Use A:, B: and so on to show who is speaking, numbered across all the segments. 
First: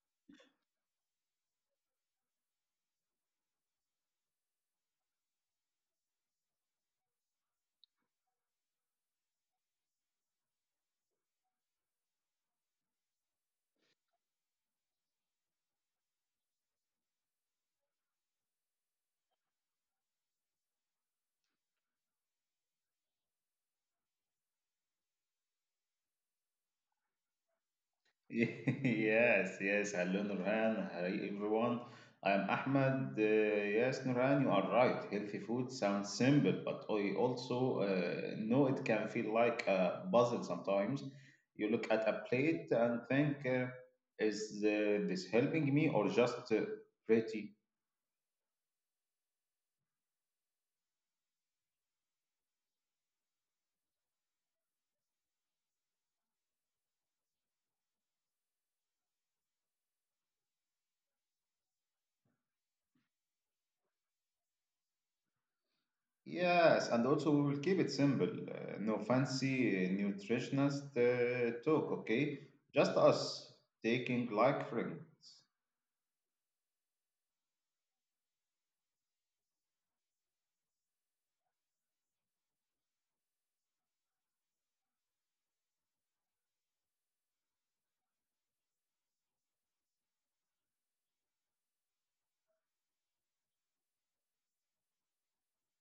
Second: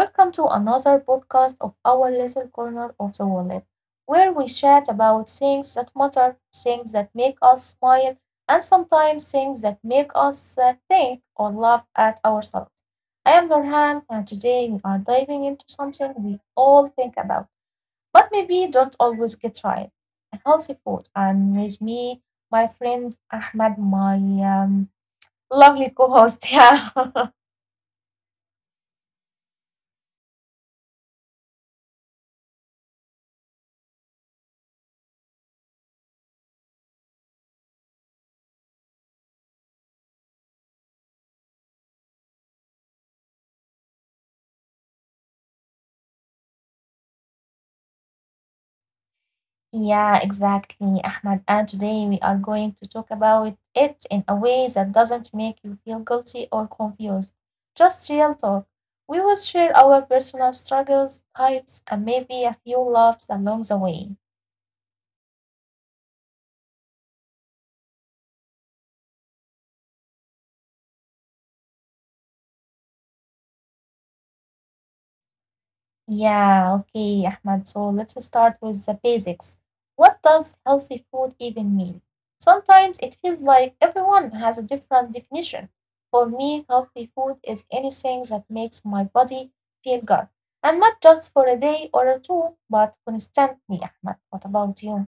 A: welcome to another podcast of our little corner of the wallet, where we chat about things that matter, things that make us smile, and sometimes things that make us think or laugh at ourselves. I am Nurhan, and today we are diving into something we all think about, but maybe don't always get right a healthy food. And with me, my friend Ahmed, my um, lovely co host. Yeah.
B: Yes, yes. Hello, Nurhan. Hi, everyone. I am Ahmed. Yes, Nurhan, you are right. Healthy food sounds simple, but I also know it can feel like a puzzle sometimes. You look at a plate and think, is this helping me or just pretty?
A: Yeah, exactly, Ahmad. And today we are going to talk about it in a way that doesn't make you feel guilty or confused. Just real talk. We will share our personal struggles, types, and maybe a few laughs along the way.
B: Yes, and also we will keep it simple. No fancy nutritionist talk, okay? Just us taking like friends.
A: Yeah, okay, Ahmad. So let's start with the basics. What does healthy food even mean? Sometimes it feels like everyone has a different definition. For me, healthy food is anything that makes my body feel good. And not just for a day or two, but constantly, Ahmad. What about you?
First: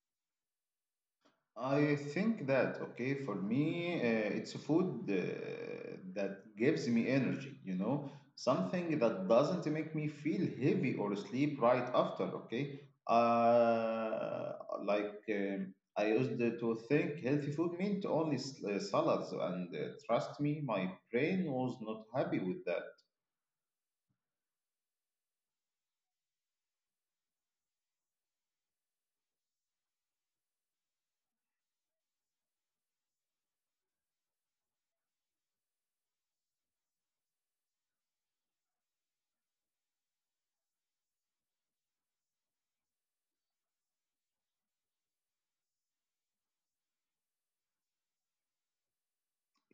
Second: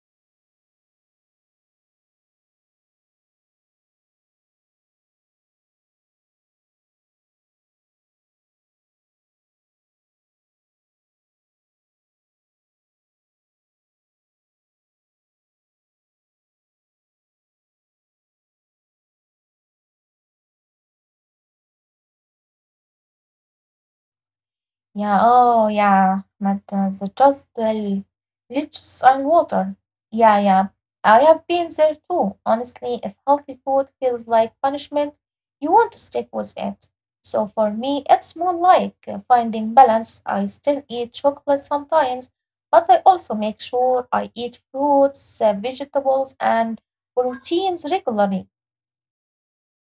B: I think okay, for me, it's a food that gives me energy, you know, something that doesn't make me feel heavy or sleep right after, okay? Uh, like, I used to think healthy food meant only salads, and trust me, my brain was not happy with that.
A: Yeah, oh yeah, but the just the leeches and water. Yeah, yeah. I have been there too. Honestly, if healthy food feels like punishment, you want to stick with it. So for me, it's more like finding balance. I still eat chocolate sometimes, but I also make sure I eat fruits, vegetables, and proteins regularly.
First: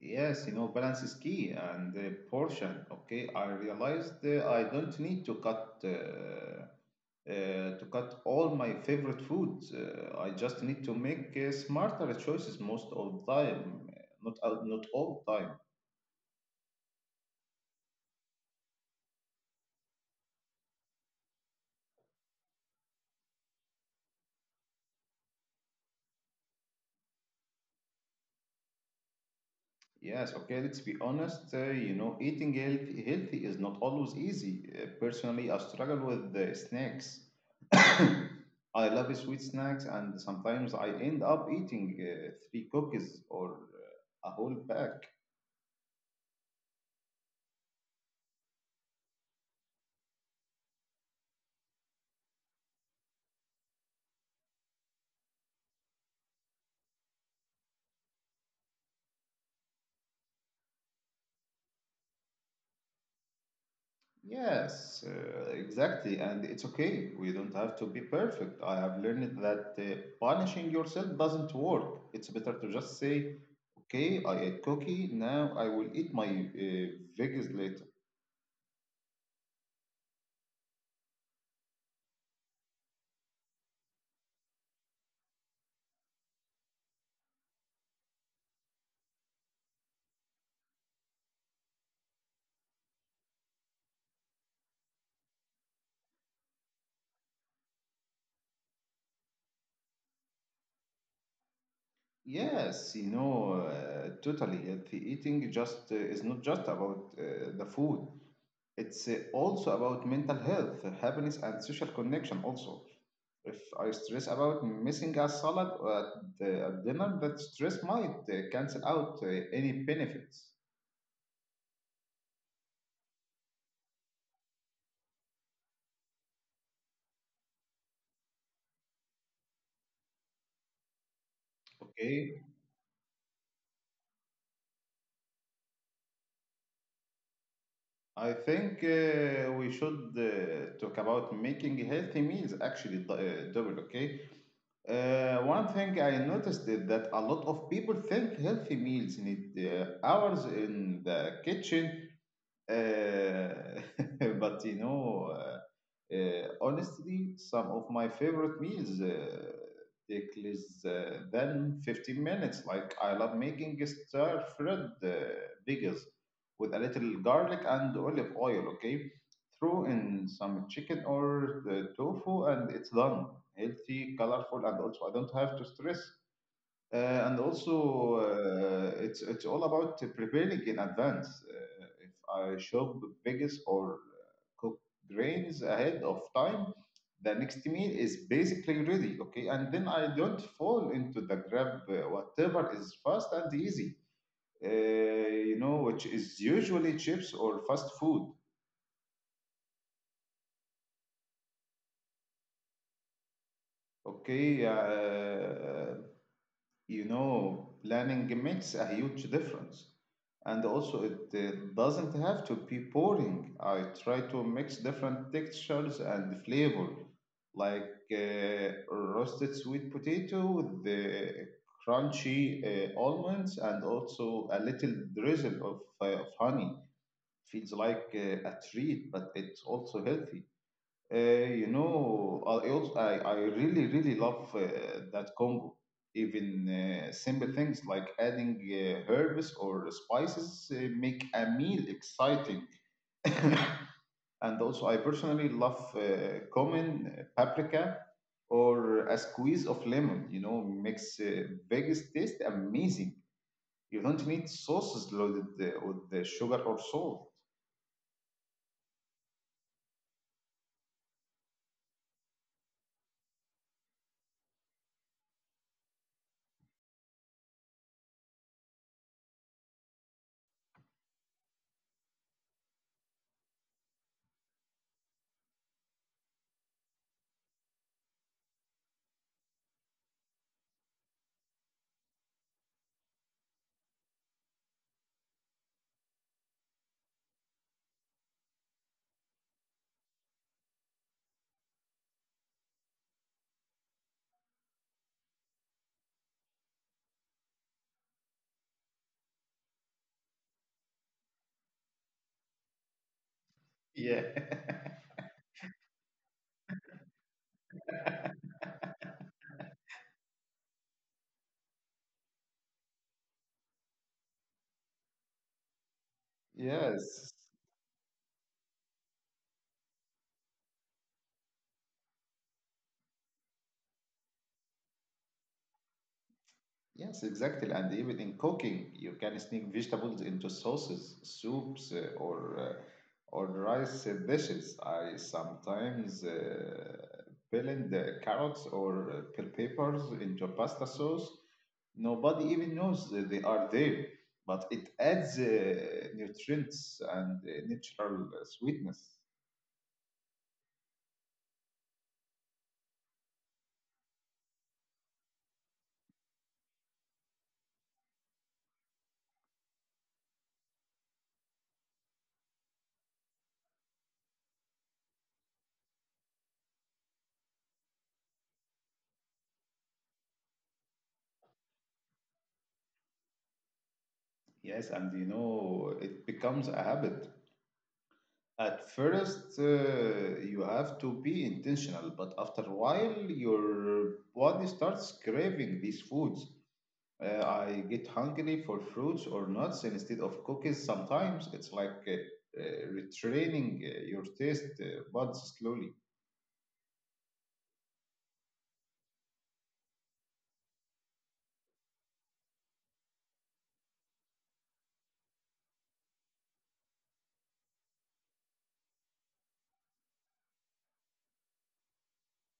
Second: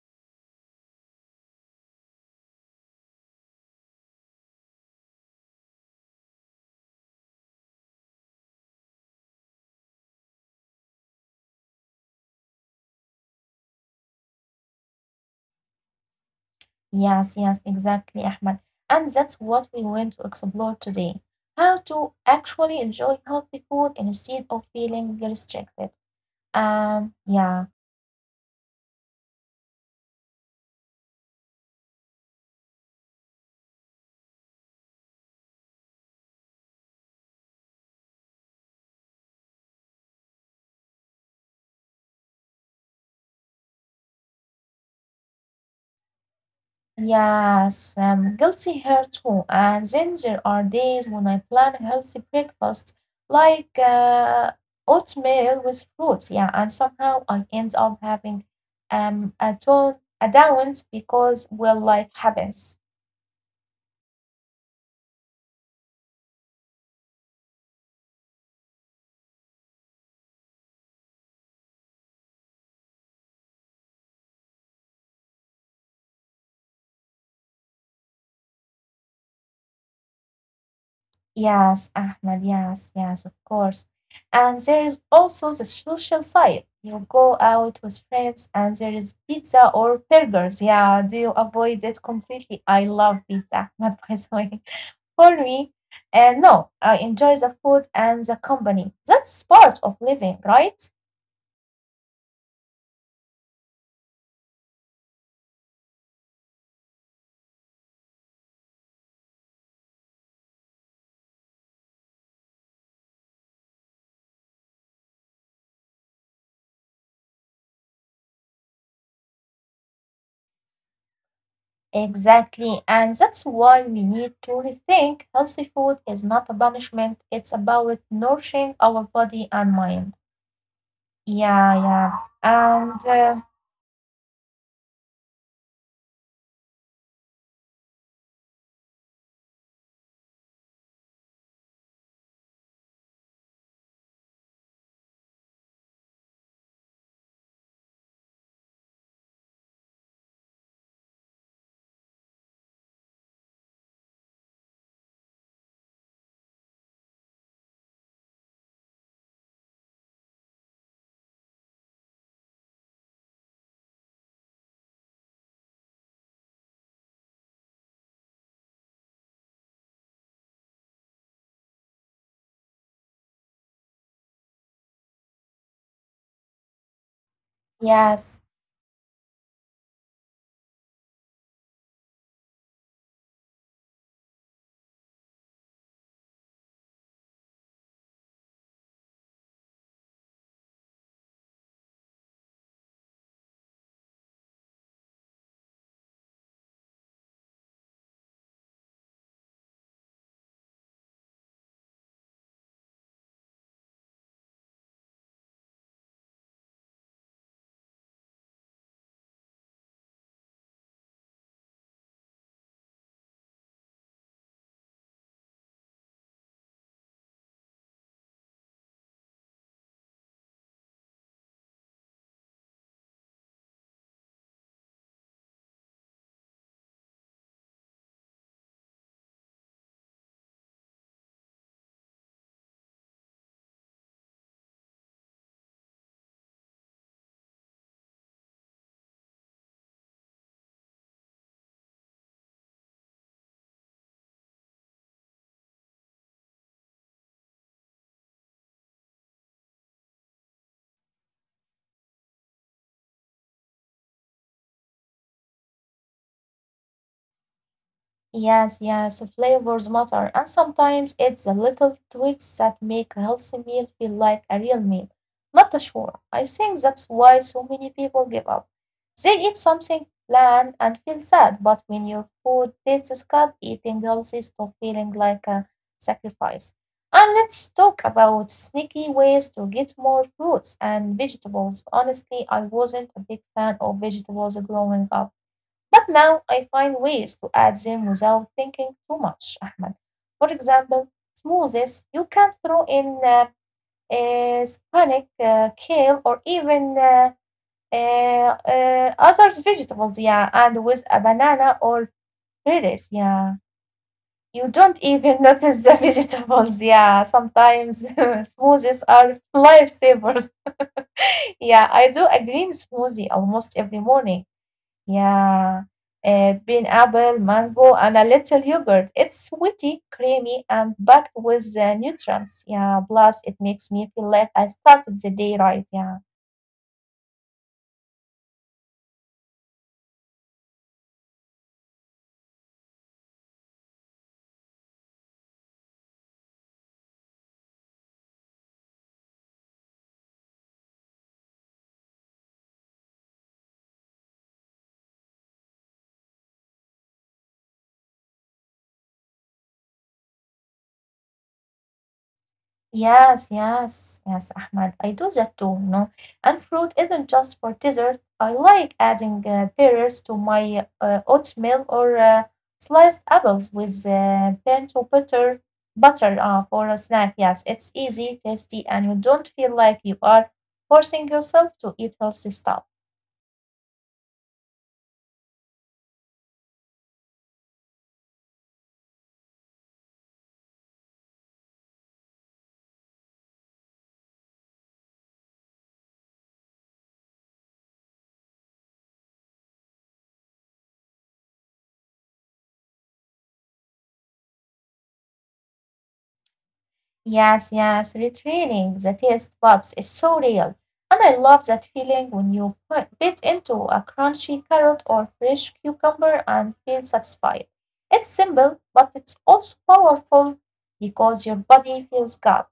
B: Yes, you know, balance is key and portion, okay? I realized I don't need to cut all my favorite foods. I just need to make smarter choices most of the time, not not all time.
A: Yes, yes, exactly, Ahmed. And that's what we want to explore today. How to actually enjoy healthy food instead of feeling restricted. Yeah,
B: Yes, okay. Let's be honest. You know, eating healthy is not always easy. Personally, I struggle with snacks. I love sweet snacks, and sometimes I end up eating three cookies or a whole pack.
A: yes, guilty here too. And then there are days when I plan a healthy breakfast like oatmeal with fruits. Yeah, and somehow I end up having a ton a down because well life happens.
B: Yes, exactly. And it's okay. We don't have to be perfect. I have learned that punishing yourself doesn't work. It's better to just say, okay, I ate cookie. Now I will eat my veggies later.
A: Yes, Ahmed, yes, yes, of course. And there is also the social side. You go out with friends and there is pizza or burgers. Yeah, do you avoid it completely? I love pizza, Ahmed, by the way. For me, no, I enjoy the food and the company. That's part of living, right?
B: Yes, you know, totally healthy eating just is not just about the food. It's also about mental health, happiness, and social connection. Also, if I stress about missing a salad at at dinner, that stress might cancel out any benefits.
A: Exactly. And that's why we need to rethink healthy food is not a punishment, it's about nourishing our body and mind. Yeah, yeah.
B: Okay,
A: And
B: I think we should talk about making healthy meals actually double. Okay, one thing I noticed is that a lot of people think healthy meals need hours in the kitchen, uh, but you know. Honestly, some of my favorite meals take less than 15 minutes. Like I love making stir-fried bagels with a little garlic and olive oil. Okay, throw in some chicken or the tofu, and it's done. Healthy, colorful, and also I don't have to stress uh, and also,
A: yes,
B: it's all about preparing in advance. If I shop biggest or cook grains ahead of time, the next meal is basically ready. Okay, and then I don't fall into the grab whatever is fast and easy. You know, which is usually chips or fast food. Okay. You know, planning makes a huge difference. And also, it doesn't have to be boring. I try to mix different textures and flavor, like roasted sweet potato with the crunchy almonds and also a little drizzle of honey. Feels like a treat, but it's also healthy. You know, I also I really love that combo. Even simple things like adding herbs or spices make a meal exciting. And also, I personally love cumin, paprika, or a squeeze of lemon. You know, makes biggest taste amazing. You don't need sauces loaded with the sugar or salt.
A: yes, yes, flavors matter, and sometimes it's the little tweaks that make a healthy meal feel like a real meal, not a chore. I think that's why so many people give up. They eat something bland and feel sad, but when your food tastes good, eating healthy stops feeling like a sacrifice. And let's talk about sneaky ways to get more fruits and vegetables. Honestly, I wasn't a big fan of vegetables growing up. But now I find ways to add them without thinking too much, Ahmed. For example, smoothies, you can throw in spinach, kale, or even uh, other vegetables, yeah, and with a banana or berries, yeah.
B: Yeah.
A: You don't even notice the vegetables, yeah. Sometimes smoothies are lifesavers. Yeah, I do a green smoothie almost every morning. Yeah, pineapple,
B: Yes.
A: mango, and a little yogurt. It's sweety, creamy, and packed with nutrients. Yeah, plus it makes me feel like I started the day right. Yeah.
B: Yes, exactly. And even in cooking, you can sneak vegetables into sauces, soups, or rice dishes. I sometimes blend the carrots or bell peppers into pasta sauce. Nobody even knows that they are there, but it adds nutrients and natural sweetness.
A: Yes, yes, yes, Ahmad. I do that too, you know. And fruit isn't just for dessert. I like adding pears to my oatmeal or sliced apples with bento butter for a snack. Yes, it's easy, tasty, and you don't feel like you are forcing yourself to eat healthy stuff.
B: Yes, and you know, it becomes a habit. At first, you have to be intentional, but after a while, your body starts craving these foods. I get hungry for fruits or nuts instead of cookies sometimes. It's like retraining your taste buds slowly.
A: Yes, yes, retraining the taste buds is so real. And I love that feeling when you put- bit into a crunchy carrot or fresh cucumber and feel satisfied. It's simple, but it's also powerful because your body feels good.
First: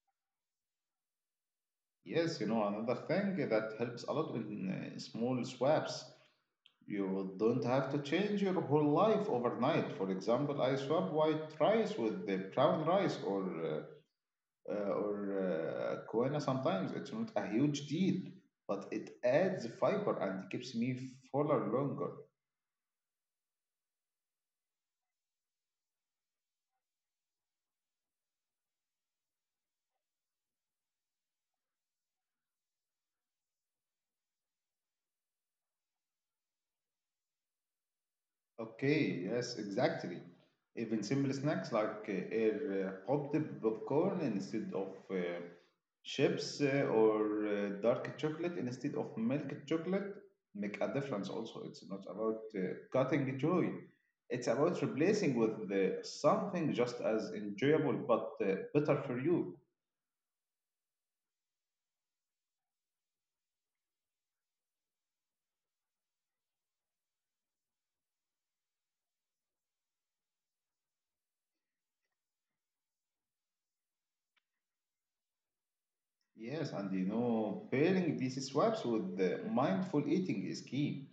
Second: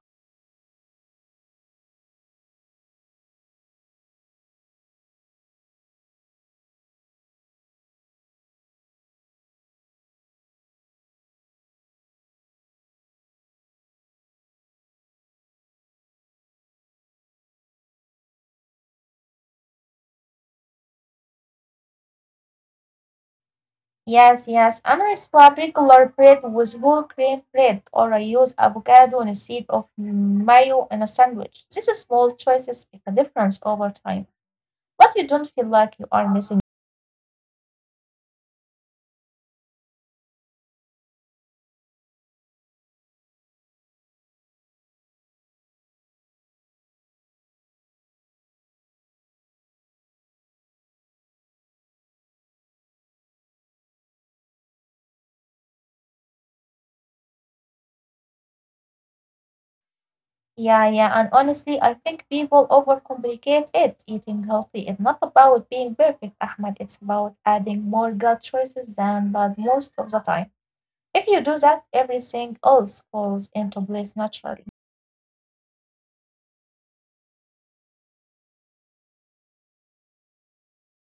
B: Yes, you know, another thing that helps a lot in small swaps. You don't have to change your whole life overnight. For example, I swap white rice with the brown rice or uh, or quinoa sometimes. It's not a huge deal, but it adds fiber and keeps me fuller longer.
A: Yes, yes, and I swap regular bread with whole grain bread or I use avocado instead of mayo in a sandwich. These small choices make a difference over time, but you don't feel like you are missing.
B: Okay, yes, exactly. Even simple snacks like air popped popcorn instead of chips or dark chocolate instead of milk chocolate make a difference. Also, it's not about cutting joy, it's about replacing with something just as enjoyable but better for you.
A: Yeah, yeah. And honestly, I think people overcomplicate it. Eating healthy is not about being perfect, Ahmed. It's about adding more good choices than bad most of the time. If you do that, everything else falls into place naturally.
B: Yes, and you know, pairing these swaps with the mindful eating is key.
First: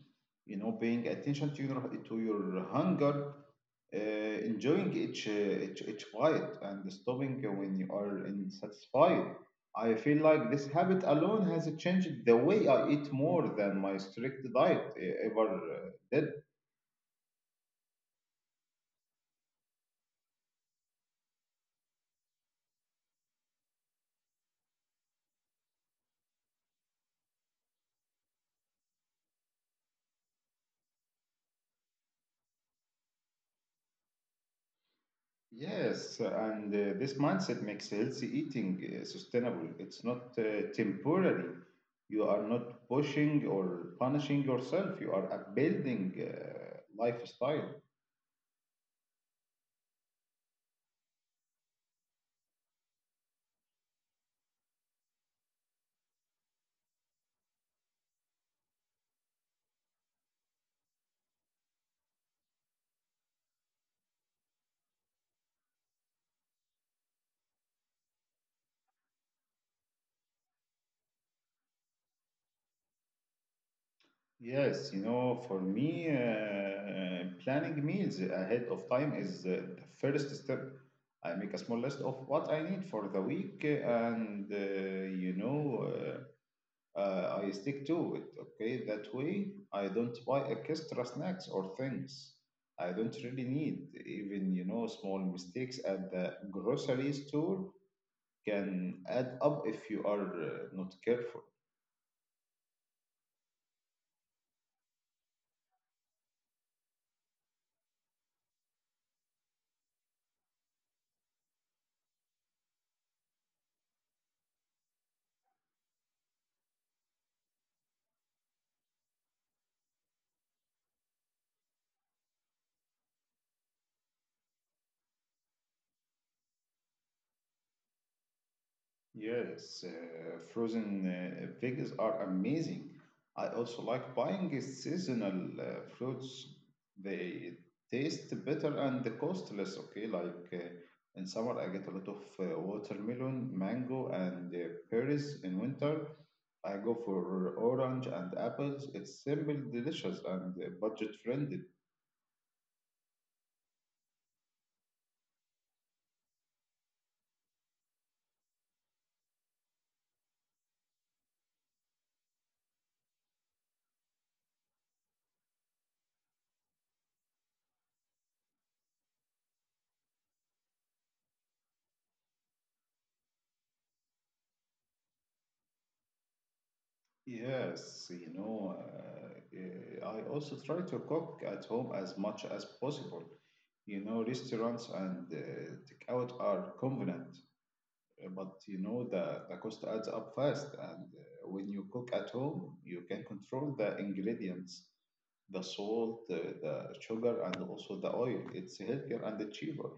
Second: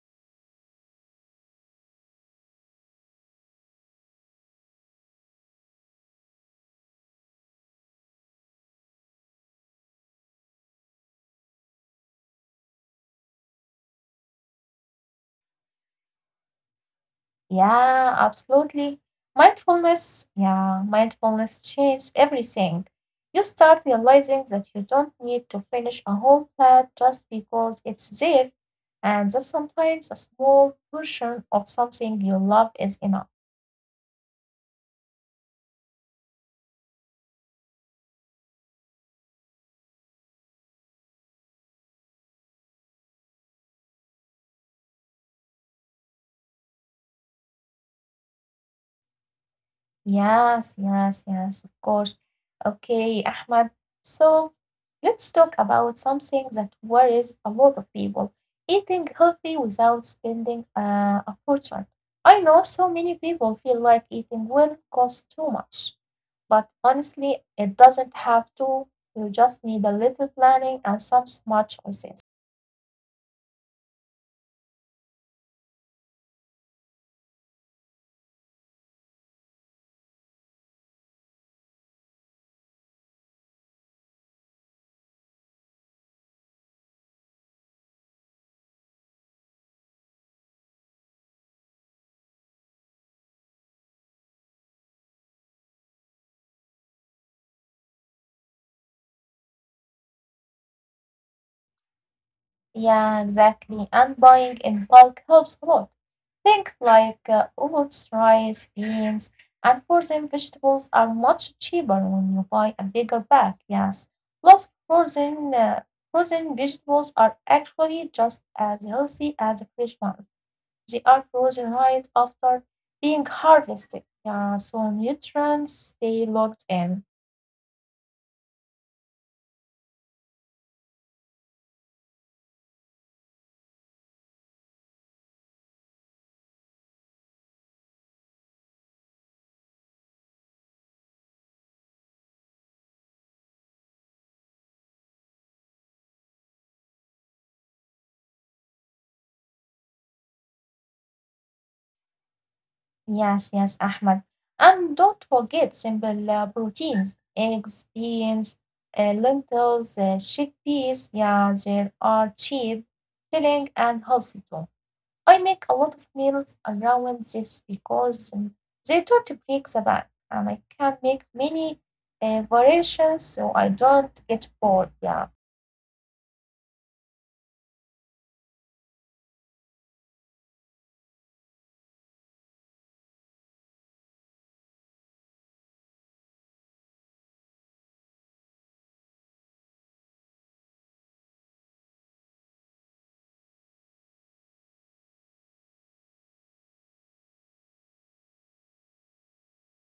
B: You know, paying attention to your hunger, enjoying each bite, and stopping when you are unsatisfied. I feel like this habit alone has changed the way I eat more than my strict diet ever did.
A: Yeah, absolutely. Mindfulness, yeah, mindfulness changes everything. You start realizing that you don't need to finish a whole plate just because it's there, and that sometimes a small portion of something you love is enough.
B: Yes, and this mindset makes healthy eating sustainable. It's not temporary. You are not pushing or punishing yourself. You are upbuilding lifestyle.
A: Yes, yes, yes, of course. Okay, Ahmad. So let's talk about something that worries a lot of people eating healthy without spending a fortune. I know so many people feel like eating well costs too much, but honestly, it doesn't have to. You just need a little planning and some smart choices.
B: Yes, you know, for me, planning meals ahead of time is the first step. I make a small list of what I need for the week, and I stick to it, okay? That way, I don't buy extra snacks or things I don't really need. Even, you know, small mistakes at the grocery store can add up if you are not careful.
A: Yeah, exactly. And buying in bulk helps a lot. Think like oats, rice, beans, and frozen vegetables are much cheaper when you buy a bigger bag. Yes. Plus, frozen vegetables are actually just as healthy as fresh ones. They are frozen right after being harvested. Yeah, so nutrients stay locked in.
B: Yes, frozen veggies are amazing. I also like buying seasonal fruits. They taste better and the cost less, okay? Like in summer, I get a lot of watermelon, mango, and pears. In winter, I go for orange and apples. It's simple, delicious, and budget friendly.
A: Yes, yes, Ahmed. And don't forget simple proteins, eggs, beans, lentils, chickpeas. Yeah, they are cheap, filling, and healthy too. I make a lot of meals around this because they don't break the bank, and I can make many variations so I don't get bored. Yeah.
B: Yes, you know, I also try to cook at home as much as possible. You know, restaurants and takeout are convenient, but you know, the cost adds up fast. And when you cook at home, you can control the ingredients, the salt, the sugar, and also the oil. It's healthier and cheaper.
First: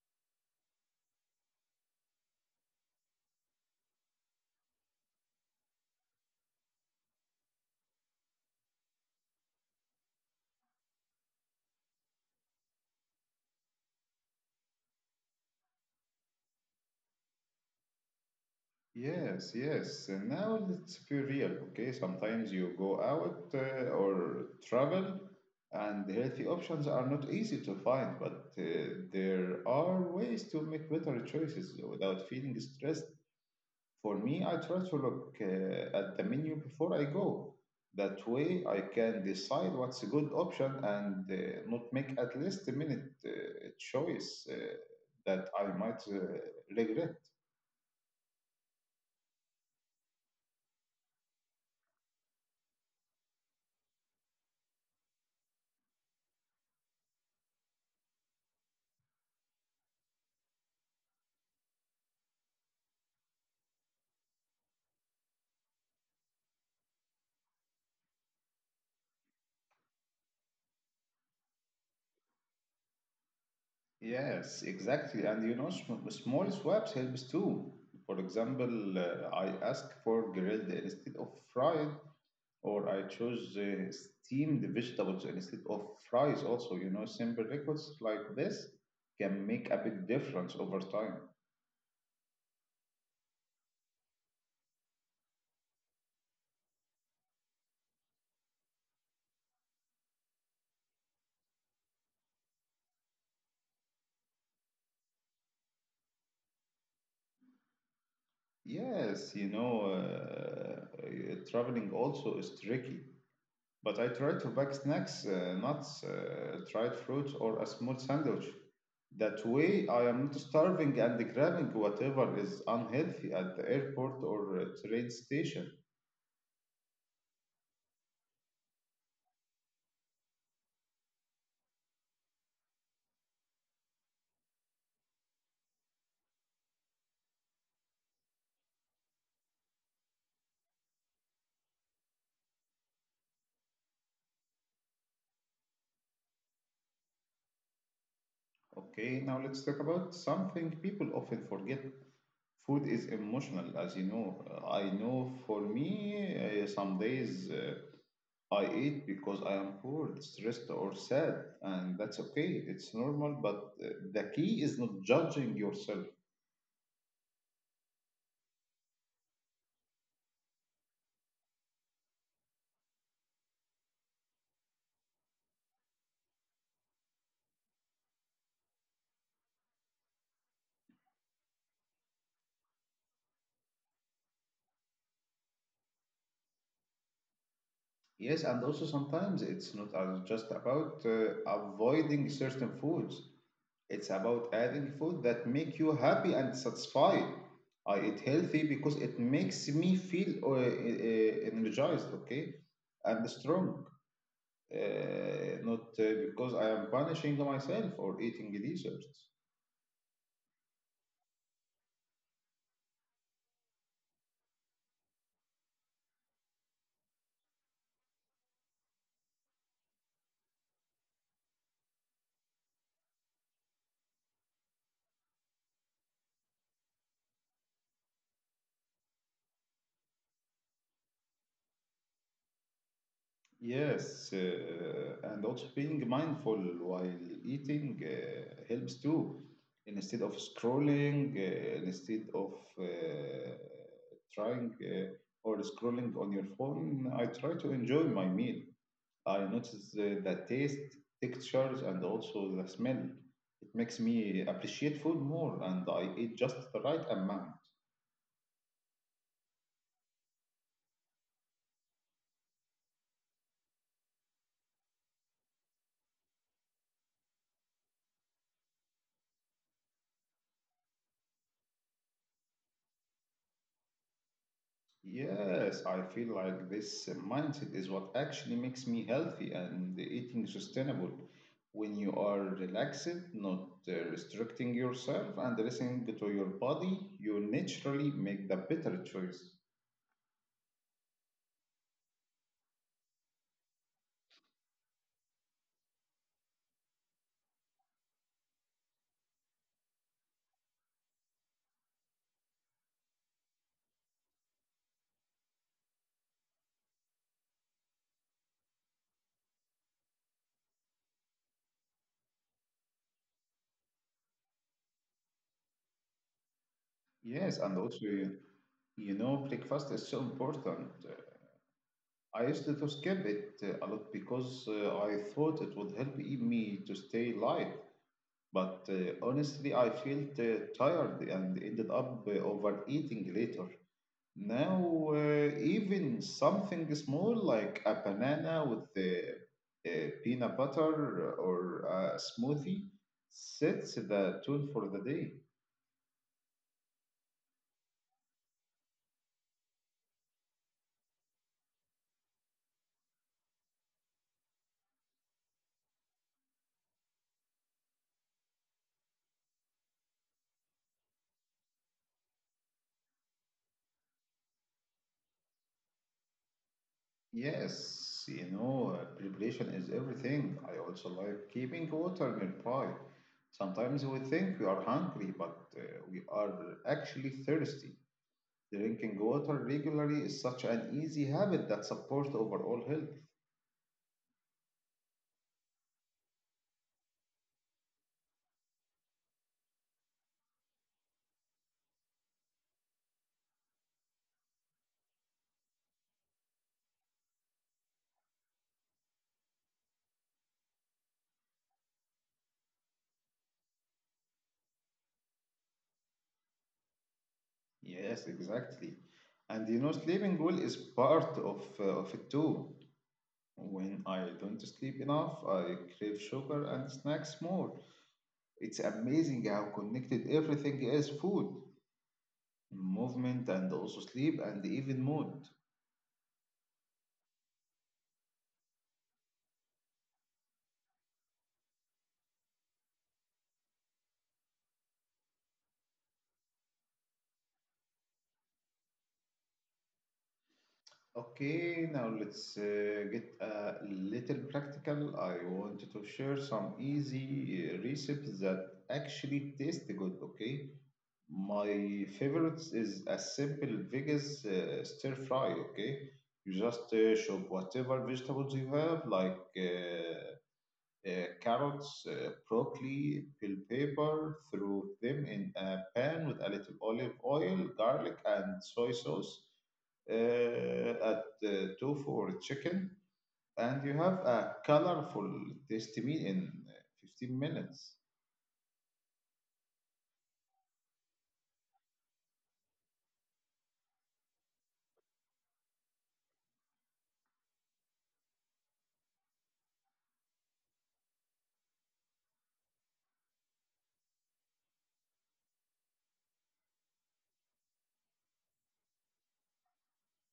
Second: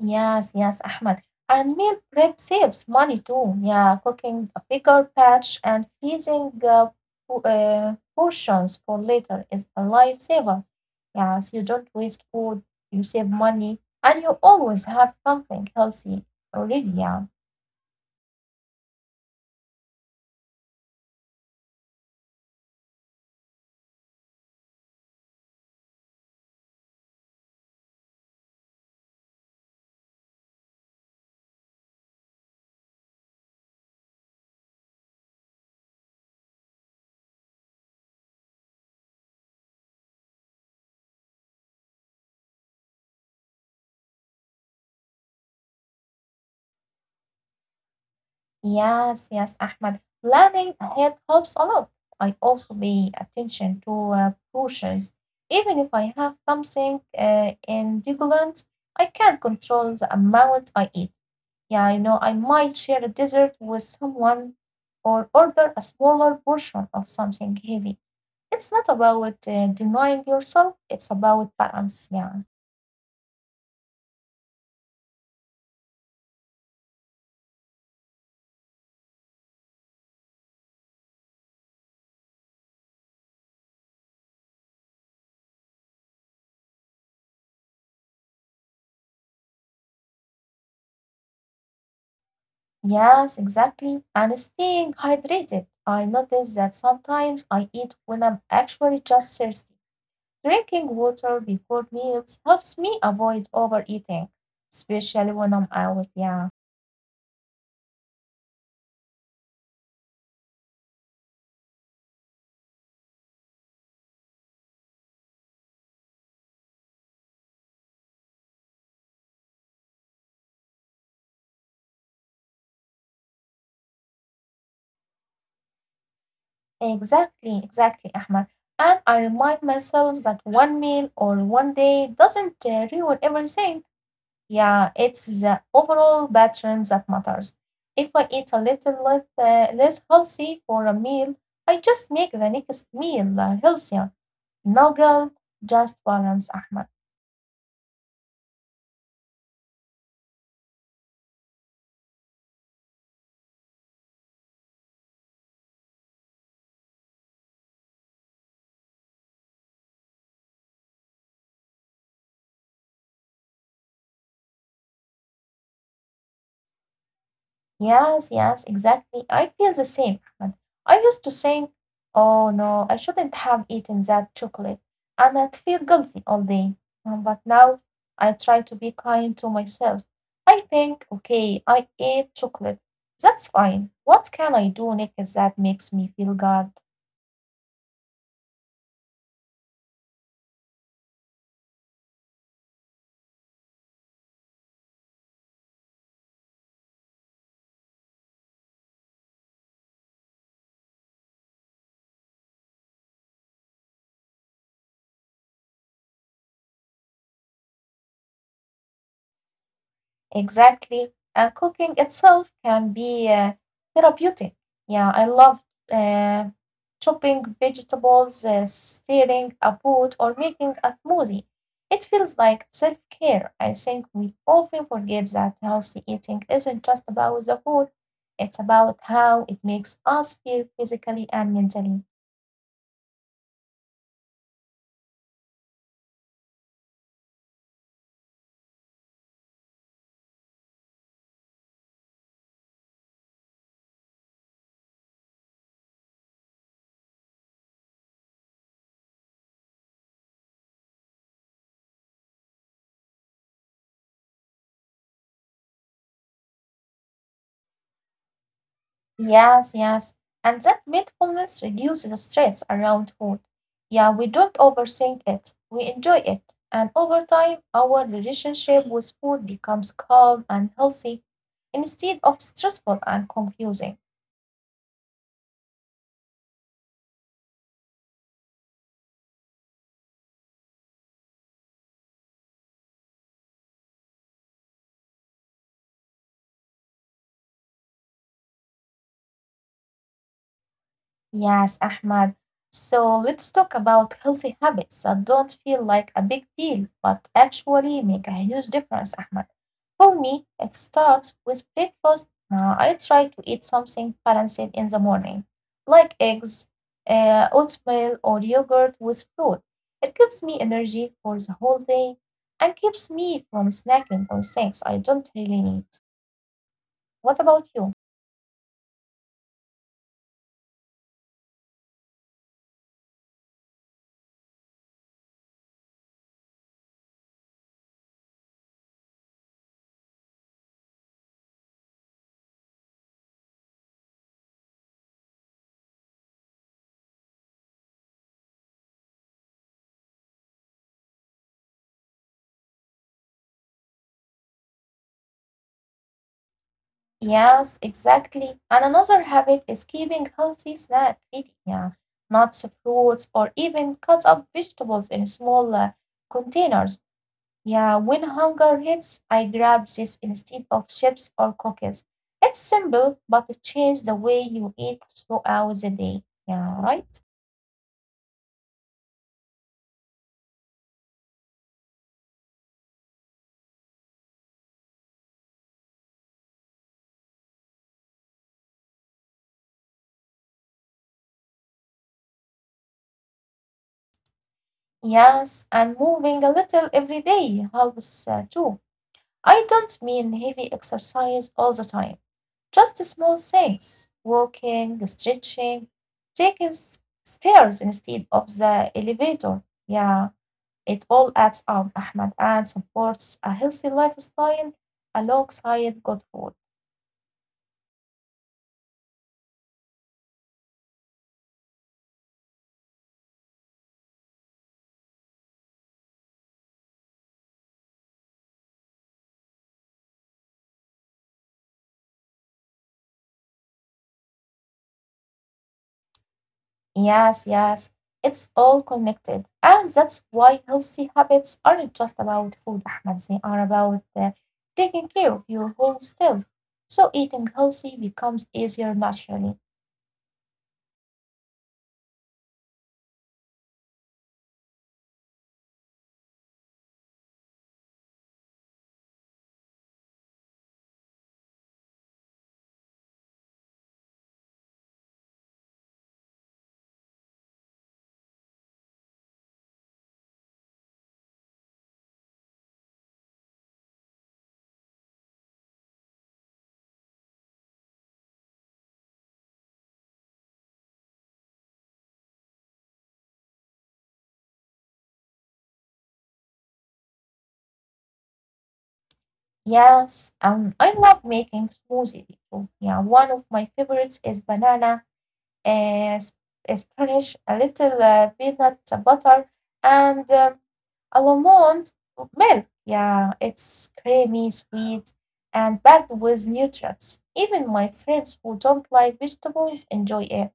A: Yes, yes, Ahmad. And meal prep saves money too. Yeah, cooking a bigger batch and freezing portions for later is a lifesaver. Yes, you don't waste food, you save money, and you always have something healthy already. Yeah.
B: Yes, yes. And now let's be real, okay? Sometimes you go out or travel, and healthy options are not easy to find, but there are ways to make better choices without feeling stressed. For me, I try to look at the menu before I go. That way, I can decide what's a good option and not make at least a minute choice that I might regret.
A: Yes, yes, Ahmed. Planning ahead helps a lot. I also pay attention to portions. Even if I have something indigestion, I can control the amount I eat. Yeah, you know, I might share a dessert with someone or order a smaller portion of something heavy. It's not about denying yourself, it's about balance. Yeah.
B: Yes, exactly. And you know, small swaps helps too. For example, I ask for grilled instead of fried, or I choose steamed vegetables instead of fries also. You know, simple requests like this can make a big difference over time.
A: Yes, exactly. And staying hydrated. I notice that sometimes I eat when I'm actually just thirsty. Drinking water before meals helps me avoid overeating, especially when I'm out. Yeah,
B: Yes, you know, traveling also is tricky. But I tried to pack snacks, nuts, dried fruit, or a small sandwich. That way, I am not starving and grabbing whatever is unhealthy at the airport or train station.
A: exactly, exactly, Ahmed. And I remind myself that one meal or one day doesn't ruin everything. Yeah, it's the overall pattern that matters. If I eat a little less, less healthy for a meal, I just make the next meal healthier. No guilt, just balance, Ahmed.
B: Okay, now let's talk about something people often forget. Food is emotional, as you know. I know for me, some days I eat because I am bored, stressed, or sad, and that's okay. It's normal, but the key is not judging yourself.
A: Yes, yes, exactly. I feel the same, Ahmed. I used to think, oh no, I shouldn't have eaten that chocolate, and I'd feel guilty all day. But now I try to be kind to myself. I think, okay, I ate chocolate. That's fine. What can I do next that makes me feel good?
B: Yes, and also sometimes it's not just about avoiding certain foods. It's about having food that make you happy and satisfied. I eat healthy because it makes me feel energized, okay, and strong. Not because I am punishing myself or eating desserts.
A: Exactly. And cooking itself can be therapeutic. Yeah, I love uh, chopping vegetables, stirring a pot, or making a smoothie. It feels like self care. I think we often forget that healthy eating isn't just about the food, it's about how it makes us feel physically and mentally.
B: Yes, and also being mindful while eating helps too. Instead of scrolling, instead of uh, trying or scrolling on your phone, I try to enjoy my meal. I notice the taste, textures, and also the smell. It makes me appreciate food more, and I eat just the right amount.
A: Yes, yes. And that mindfulness reduces stress around food. Yeah, we don't overthink it. We enjoy it. And over time, our relationship with food becomes calm and healthy instead of stressful and confusing.
B: Yes, I feel like this mindset is what actually makes me healthy and eating sustainable. When you are relaxed, not restricting yourself, and listening to your body, you naturally make the better choice.
A: Yes, Ahmad. So let's talk about healthy habits that don't feel like a big deal, but actually make a huge difference, Ahmad. For me, it starts with breakfast. I try to eat something balanced in the morning, like eggs, oatmeal, or yogurt with fruit. It gives me energy for the whole day and keeps me from snacking on things I don't really need. What
B: Yes,
A: about
B: and
A: you?
B: also, you know, breakfast is so important. I used to skip it a lot because I thought it would help eat me to stay light. But honestly, I felt tired and ended up overeating later. Now, even something small like a banana with the peanut butter or a smoothie sets the tone for the day.
A: Yes, exactly. And another habit is keeping healthy snack ready. Yeah, nuts, fruits, or even cut up vegetables in small containers. Yeah, when hunger hits, I grab this instead of chips or cookies. It's simple, but it changes the way you eat throughout the day. Yeah, right?
B: Yes, you know, preparation is everything. I also like keeping water nearby. Sometimes we think we are hungry, but we are actually thirsty. Drinking water regularly is such an easy habit that supports overall health.
A: Yes, and moving a little every day helps too. I don't mean heavy exercise all the time, just small things walking, stretching, taking stairs instead of the elevator. Yeah, it all adds up, Ahmed, and supports a healthy lifestyle alongside good food.
B: Yes, exactly. And you know, sleeping well is part of it too. When I don't sleep enough, I crave sugar and snacks more. It's amazing how connected everything is: food, movement, and also sleep, and even mood.
A: Yes, yes, it's all connected. And that's why healthy habits aren't just about food, Ahmed. They are about taking care of your whole self. So eating healthy becomes easier naturally.
B: Okay, now let's get a little practical. I want to share some easy recipes that actually taste good, okay? My favorites is a simple Vegas stir fry, okay? You just chop whatever vegetables you have, like carrots, broccoli, bell pepper, threw them in a pan with a little olive oil, garlic, and soy sauce. Add tofu or chicken, and you have a colorful tasty meal in 15 minutes.
A: Yes, I love making smoothie too. Yeah, one of my favorites is banana, uh, sp- spinach, a little peanut butter, and almond milk, yeah, it's creamy, sweet, and packed with nutrients. Even my friends who don't like vegetables enjoy it.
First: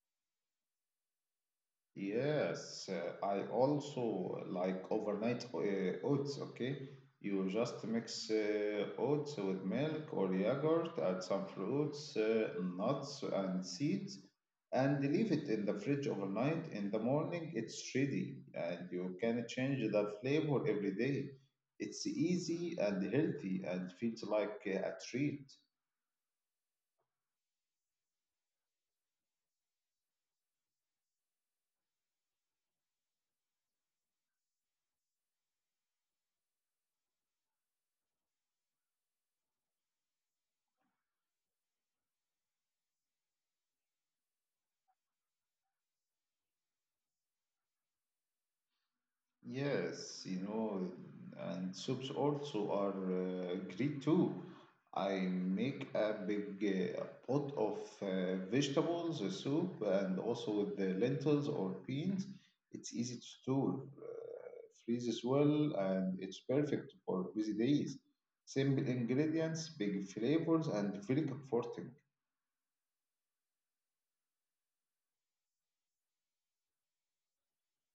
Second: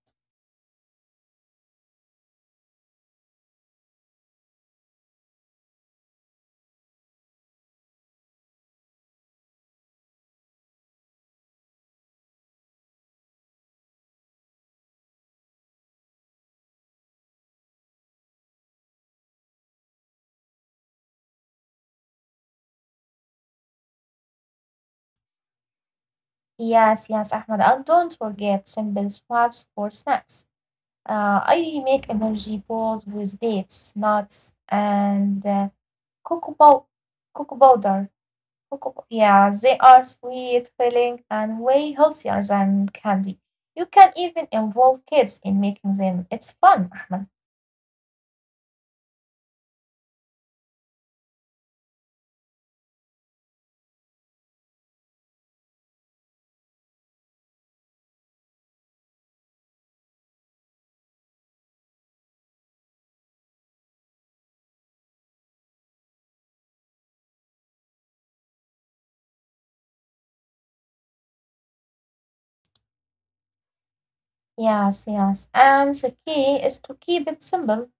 B: Yes, I also like overnight oats, okay? You just mix oats with milk or yogurt, add some fruits, nuts, and seeds, and leave it in the fridge overnight. In the morning, it's ready, and you can change the flavor every day. It's easy and healthy and feels like a treat.
A: Yes, yes, Ahmed, and don't forget simple swaps for snacks. I make energy balls with dates, nuts, and cocoa, pow- cocoa powder. Yeah, they are sweet, filling, and way healthier than candy. You can even involve kids in making them. It's fun, Ahmed.
B: Yes, you know, and soups also are great too. I make a big pot of vegetables soup and also with the lentils or beans. It's easy to store, freezes well, and it's perfect for busy days. Simple ingredients, big flavors, and very comforting.
A: Yes, yes. And the key is to keep it simple.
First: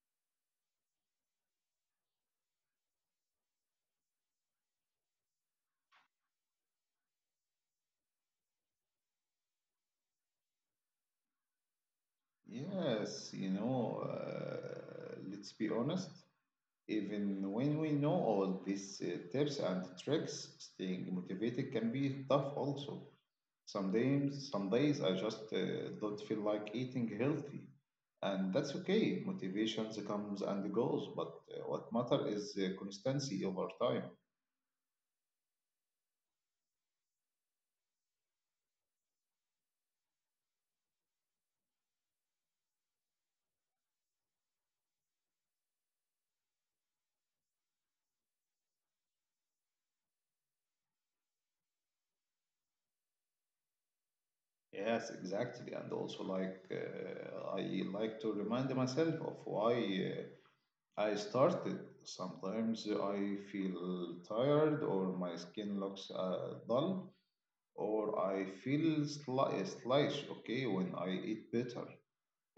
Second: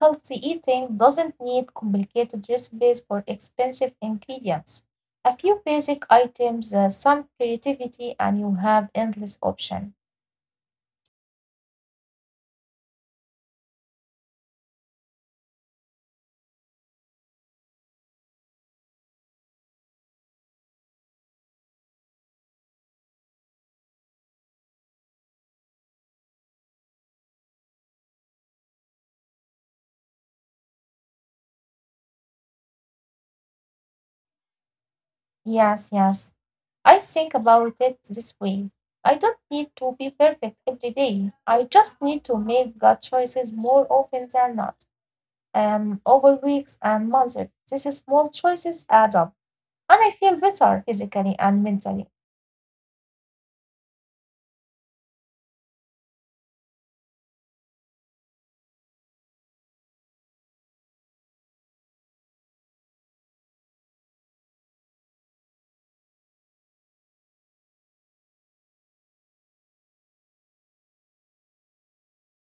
A: Healthy eating doesn't need complicated recipes or expensive ingredients. A few basic items, some creativity, and you have endless option.
B: Yes, you know, let's be honest. Even when we know all these tips and tricks, staying motivated can be tough also. Some days, I just don't feel like eating healthy, and that's okay. Motivation comes and goes, but what matter is constancy over time.
A: Yes, yes. I think about it this way. I don't need to be perfect every day. I just need to make good choices more often than not. Over weeks and months, these small choices add up, and I feel better physically and mentally.
B: Yes, exactly. And also, like, I like to remind myself of why I started. Sometimes I feel tired or my skin looks dull, or I feel sluggish, okay, when I eat better,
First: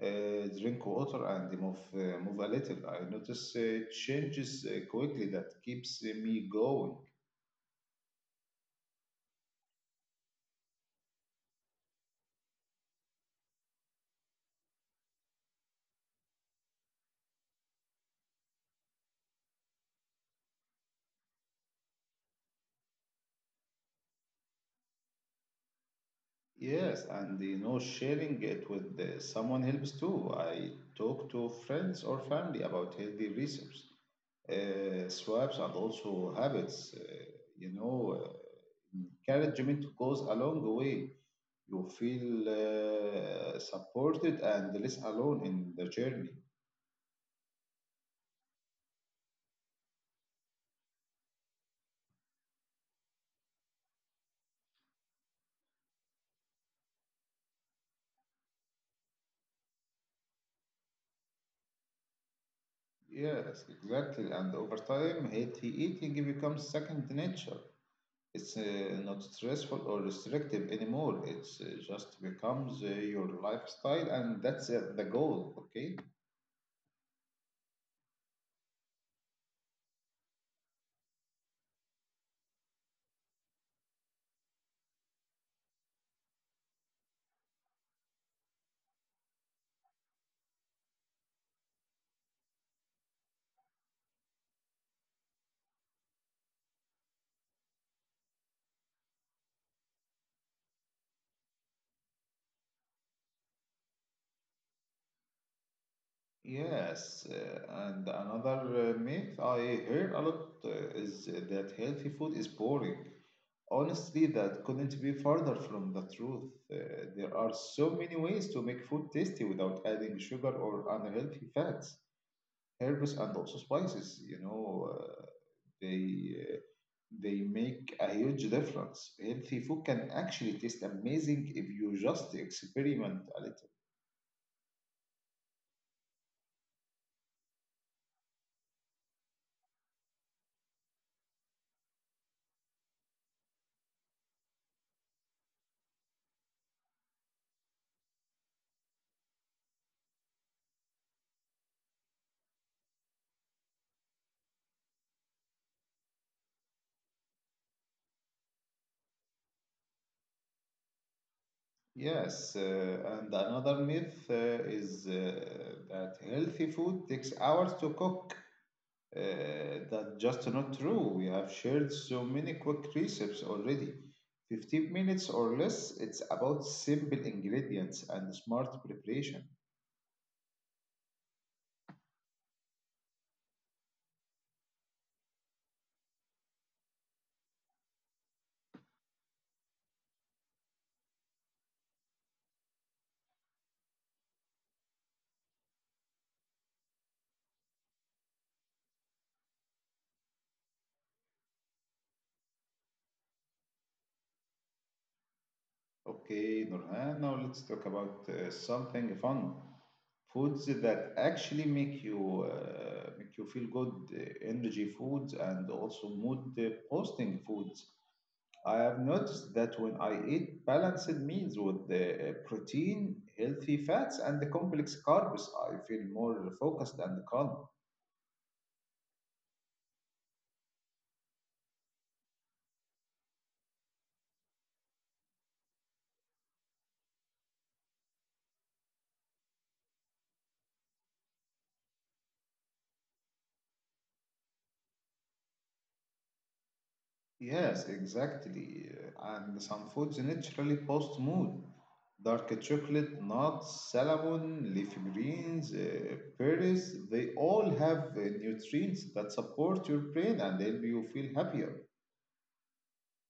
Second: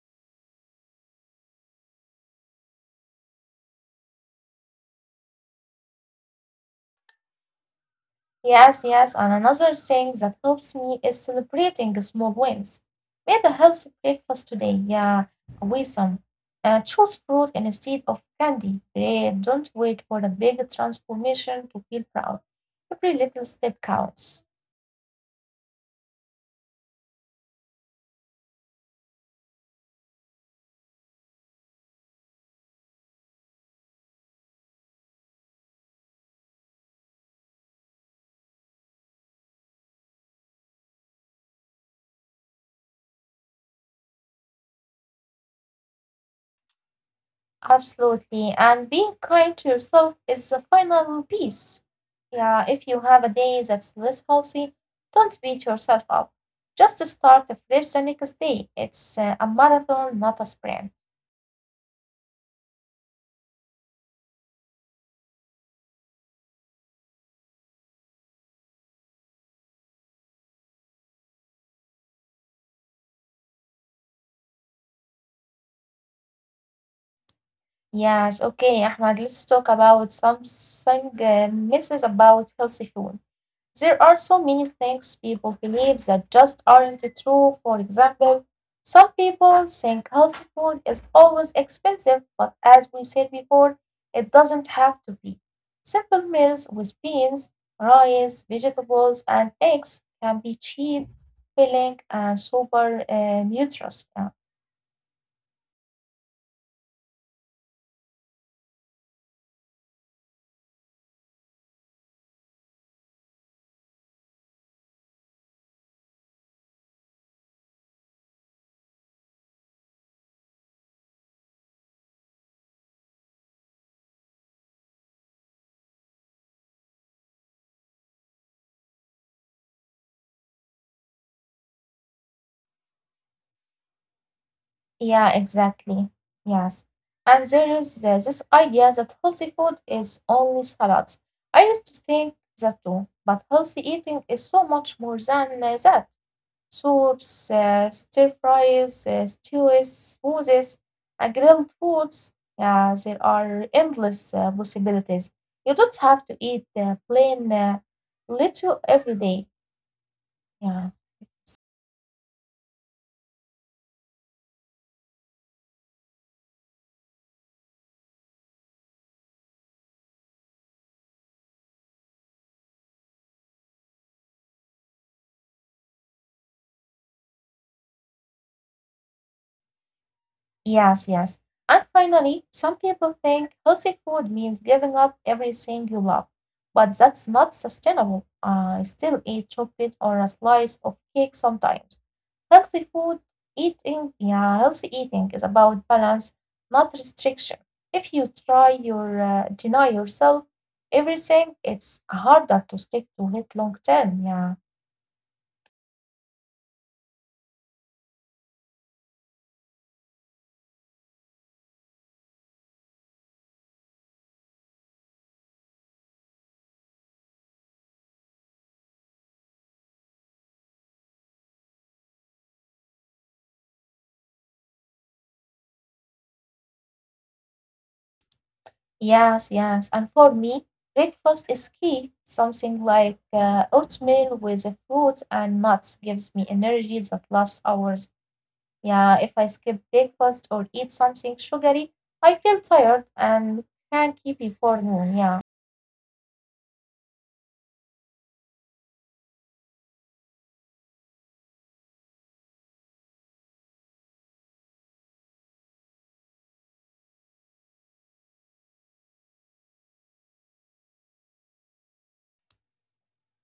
B: drink water, and move a little. I notice changes quickly that keeps me going.
A: Yes, yes, and another thing that helps me is celebrating small wins. Made a healthy breakfast today, yeah, awesome. Choose fruit instead of candy. Great, don't wait for a big transformation to feel proud. Every little step counts.
B: Yes, and you know, sharing it with someone helps too. I talk to friends or family about healthy research, swaps, and also habits. You know, uh, Encouragement goes a long way. You feel supported and less alone in the journey.
A: Absolutely, and being kind to yourself is the final piece. Yeah, if you have a day that's less healthy, don't beat yourself up. Just start fresh the next day. It's a marathon, not a sprint.
B: Yes, exactly. And over time, healthy eating becomes second nature. It's not stressful or restrictive anymore. It's just becomes your lifestyle, and that's the goal. Okay.
A: Yes, okay, Ahmad, let's talk about something myths about healthy food. There are so many things people believe that just aren't true. For example, some people think healthy food is always expensive, but as we said before, it doesn't have to be. Simple meals with beans, rice, vegetables, and eggs can be cheap, filling, and super nutritious.
B: Yes, and another myth I heard a lot is that healthy food is boring. Honestly, that couldn't be further from the truth. There are so many ways to make food tasty without adding sugar or unhealthy fats, herbs, and also spices. You know, they uh, they make a huge difference. Healthy food can actually taste amazing if you just experiment a little.
A: Yeah, exactly. Yes. And there is this idea that healthy food is only salads. I used to think that too, but healthy eating is so much more than that. Soups, stir fries, stews, smoothies, and grilled foods. Yeah, there are endless possibilities. You don't have to eat plain little every day. Yeah.
B: Yes, and another myth is that healthy food takes hours to cook. That's just not true. We have shared so many quick recipes already. 15 minutes or less, it's about simple ingredients and smart preparation.
A: Yes, yes. And finally, some people think healthy food means giving up everything you love, but that's not sustainable. I still eat chocolate or a slice of cake sometimes. Healthy food eating, yeah, healthy eating is about balance, not restriction. If you try your deny yourself everything, it's harder to stick to it long term. Yeah.
B: Okay, Nurhan, now let's talk about something fun. Foods that actually make you feel good, energy foods and also mood boosting foods. I have noticed that when I eat balanced meals with the protein, healthy fats, and the complex carbs, I feel more focused and calm.
A: Yes, yes. And for me, breakfast is key. Something like oatmeal with the fruits and nuts gives me energy that lasts hours. Yeah, if I skip breakfast or eat something sugary, I feel tired and cranky before noon. Yeah.
B: Yes, exactly. And some foods naturally boost mood. Dark chocolate, nuts, salmon, leafy greens, berries, they all have nutrients that support your brain and help you feel happier.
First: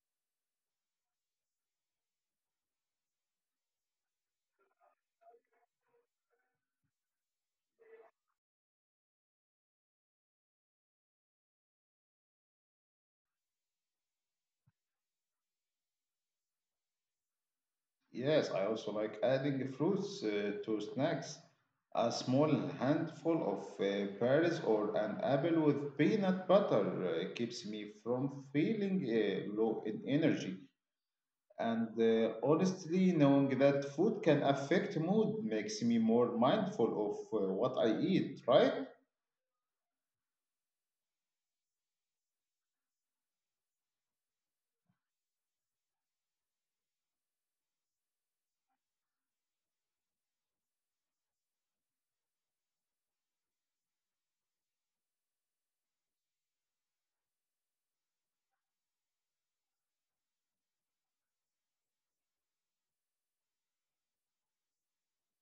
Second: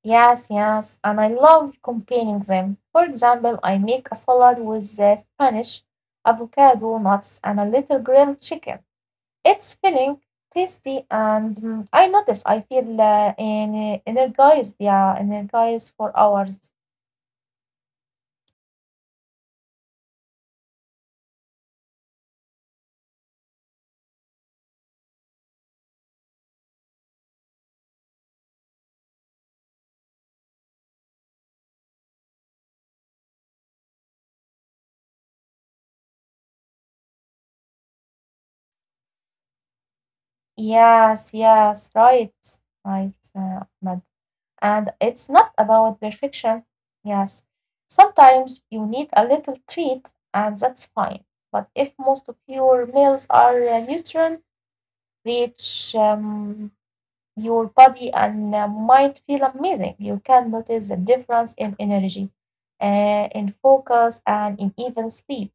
A: Yes, yes. And I love combining them. For example, I make a salad with Spanish, avocado, nuts, and a little grilled chicken. It's filling, tasty, and mm, I notice I feel energized. Yeah, energized for hours.
B: Yes, I also like adding fruits to snacks. A small handful of berries or an apple with peanut butter keeps me from feeling low in energy. And honestly, knowing that food can affect mood makes me more mindful of what I eat, right?
A: Yes, yes, right, right, Ahmed. And it's not about perfection. Yes, sometimes you need a little treat, and that's fine. But if most of your meals are nutrient rich, your body and mind feel amazing. You can notice the difference in energy, in focus, and in even sleep.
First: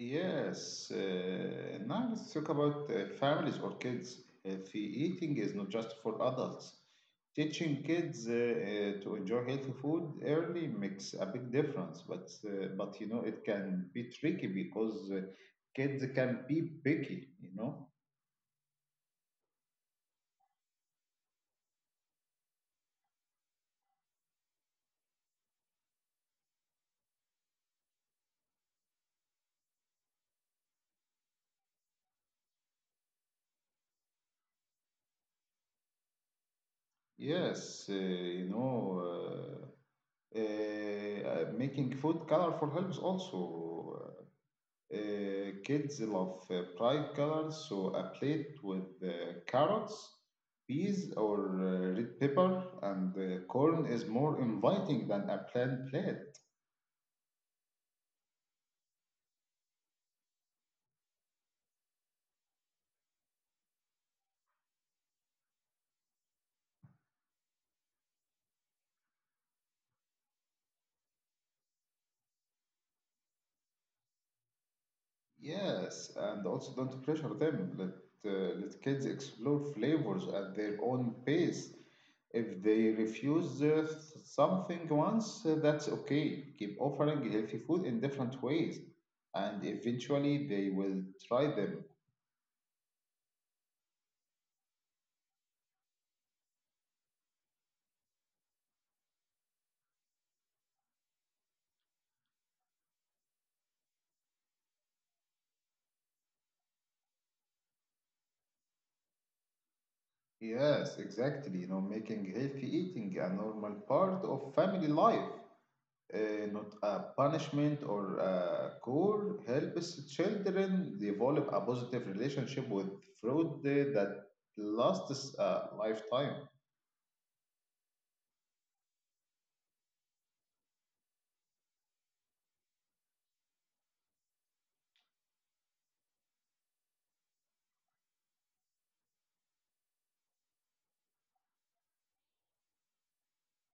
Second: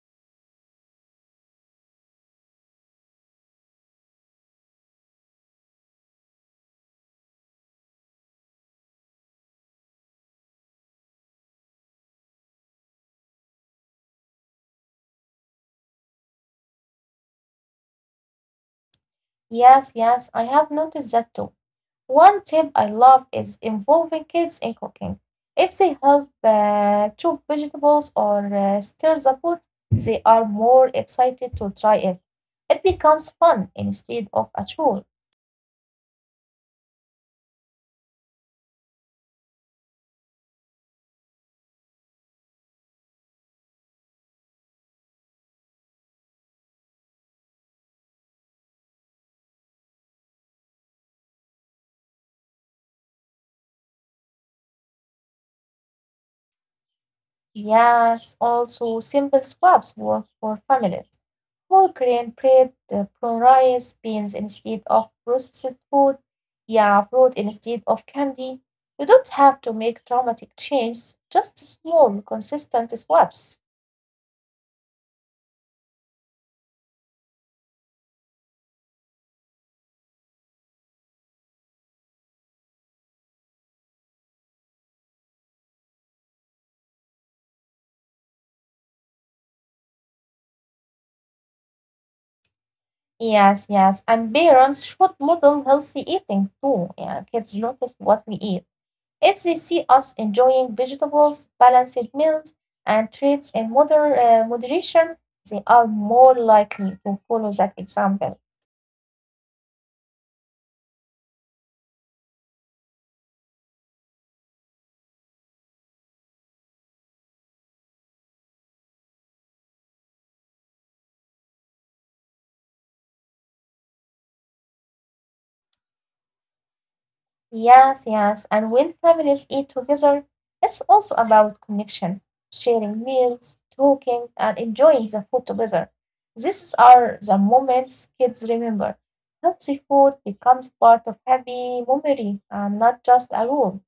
B: Yes. Now let's talk about families or kids. Healthy eating is not just for adults. Teaching kids to enjoy healthy food early makes a big difference, but you know it can be tricky because kids can be picky. You know.
A: Yes, yes, I have noticed that too. One tip I love is involving kids in cooking. If they help chop vegetables or stir the food, they are more excited to try it. It becomes fun instead of a chore.
B: Yes. Uh, Making food colorful helps also. Kids love bright colors, so a plate with carrots, peas, or red pepper and corn is more inviting than a plain plate.
A: Yes, also simple swaps work for families. Whole grain bread, brown rice, beans instead of processed food. Yeah, fruit instead of candy. You don't have to make dramatic changes, just small, consistent swaps.
B: Yes, and also don't pressure them. Let kids explore flavors at their own pace. If they refuse something once, that's okay. Keep offering healthy food in different ways, and eventually they will try them.
A: Yes, yes, and parents should model healthy eating too. Yeah, kids notice what we eat. If they see us enjoying vegetables, balanced meals, and treats in moderation, they are more likely to follow that example.
B: Yes, exactly. You know, making healthy eating a normal part of family life, not a punishment or a chore, helps children develop a positive relationship with food that lasts a lifetime.
A: Yes, yes. And when families eat together, it's also about connection, sharing meals, talking, and enjoying the food together. These are the moments kids remember. Healthy food becomes part of happy memory and not just a rule.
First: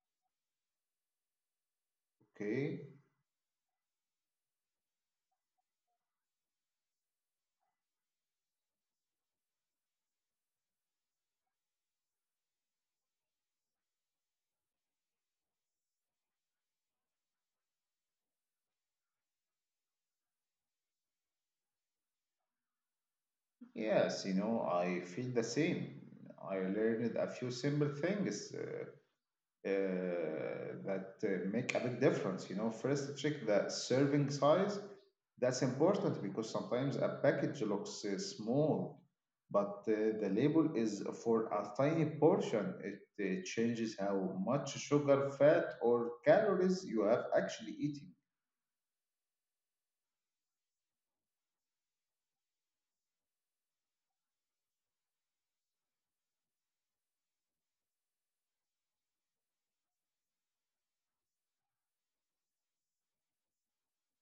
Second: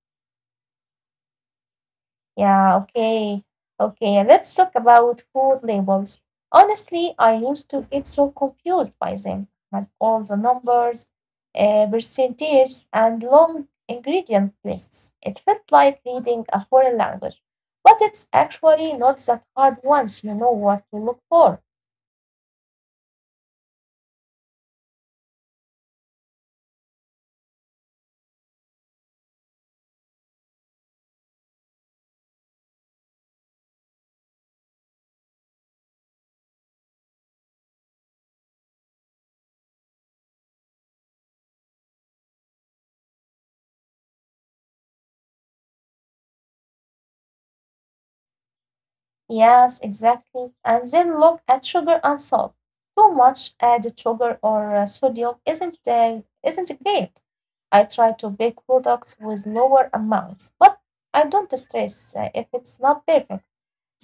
A: Yeah,
B: Okay.
A: okay. Okay, let's talk about food labels. Honestly, I used to get so confused by them, like all the numbers, percentages, and long ingredient lists. It felt like reading a foreign language, but it's actually not that hard once you know what to look for.
B: Yes, you know, I feel the same. I learned a few simple things uh, uh, that uh, make a big difference. You know, first check the serving size. That's important because sometimes a package looks small, but the label is for a tiny portion. It changes how much sugar, fat, or calories you have actually eaten.
A: Yes, exactly. And then look at sugar and salt. Too much added sugar or sodium isn't great. I try to bake products with lower amounts, but I don't stress if it's not perfect.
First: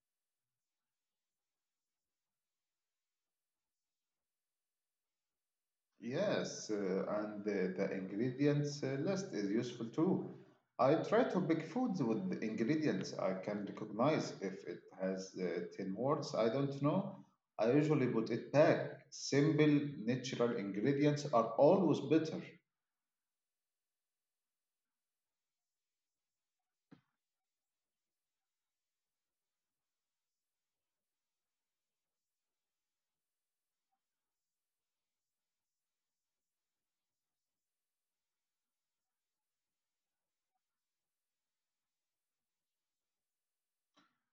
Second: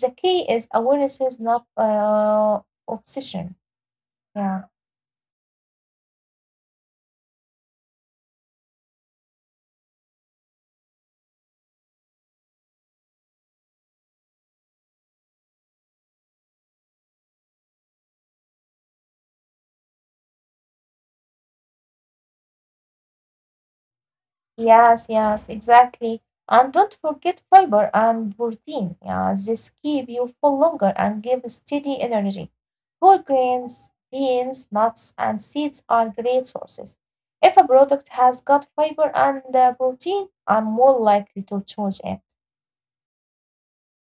A: The key is awareness, not obsession. Yeah.
B: Yes, and the ingredients list is useful too. I try to pick foods with the ingredients I can recognize. If it has 10 words I don't know, I usually put it back. Simple, natural ingredients are always better.
A: Yes, yes, exactly. And don't forget fiber and protein. Yeah, this keep you full longer and give steady energy. Whole grains, beans, nuts, and seeds are great sources. If a product has got fiber and protein, I'm more likely to choose it.